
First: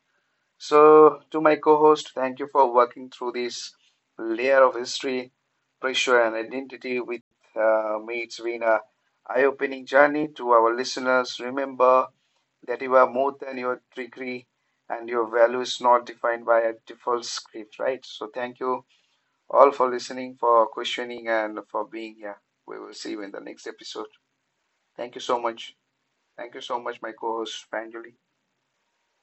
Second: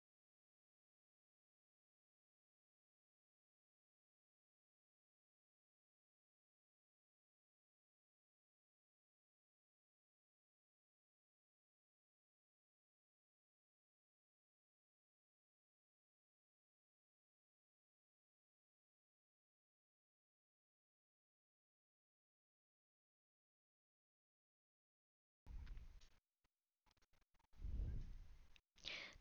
Speaker 1: So, to my co host, thank you for working through this layer of history, pressure, and identity with me. It's been a eye opening journey to our listeners. Remember that you are more than your degree and your value is not defined by a default script, right? So, thank you all for listening, for questioning, and for being here. We will see you in the next episode. Thank you so much. Thank you so much, my co host, Panjali.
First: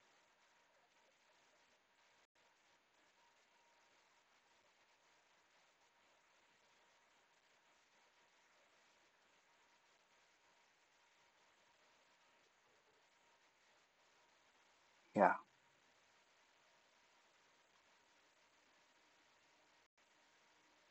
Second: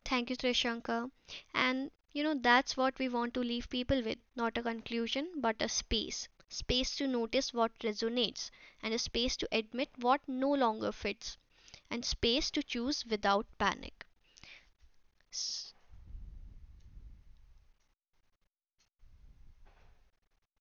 Speaker 2: Thank you, Trishanka. And you know, that's what we want to leave people with, not a conclusion, but a space. Space to notice what resonates, and a space to admit what no longer fits, and space to choose without panic.
Speaker 1: Yeah,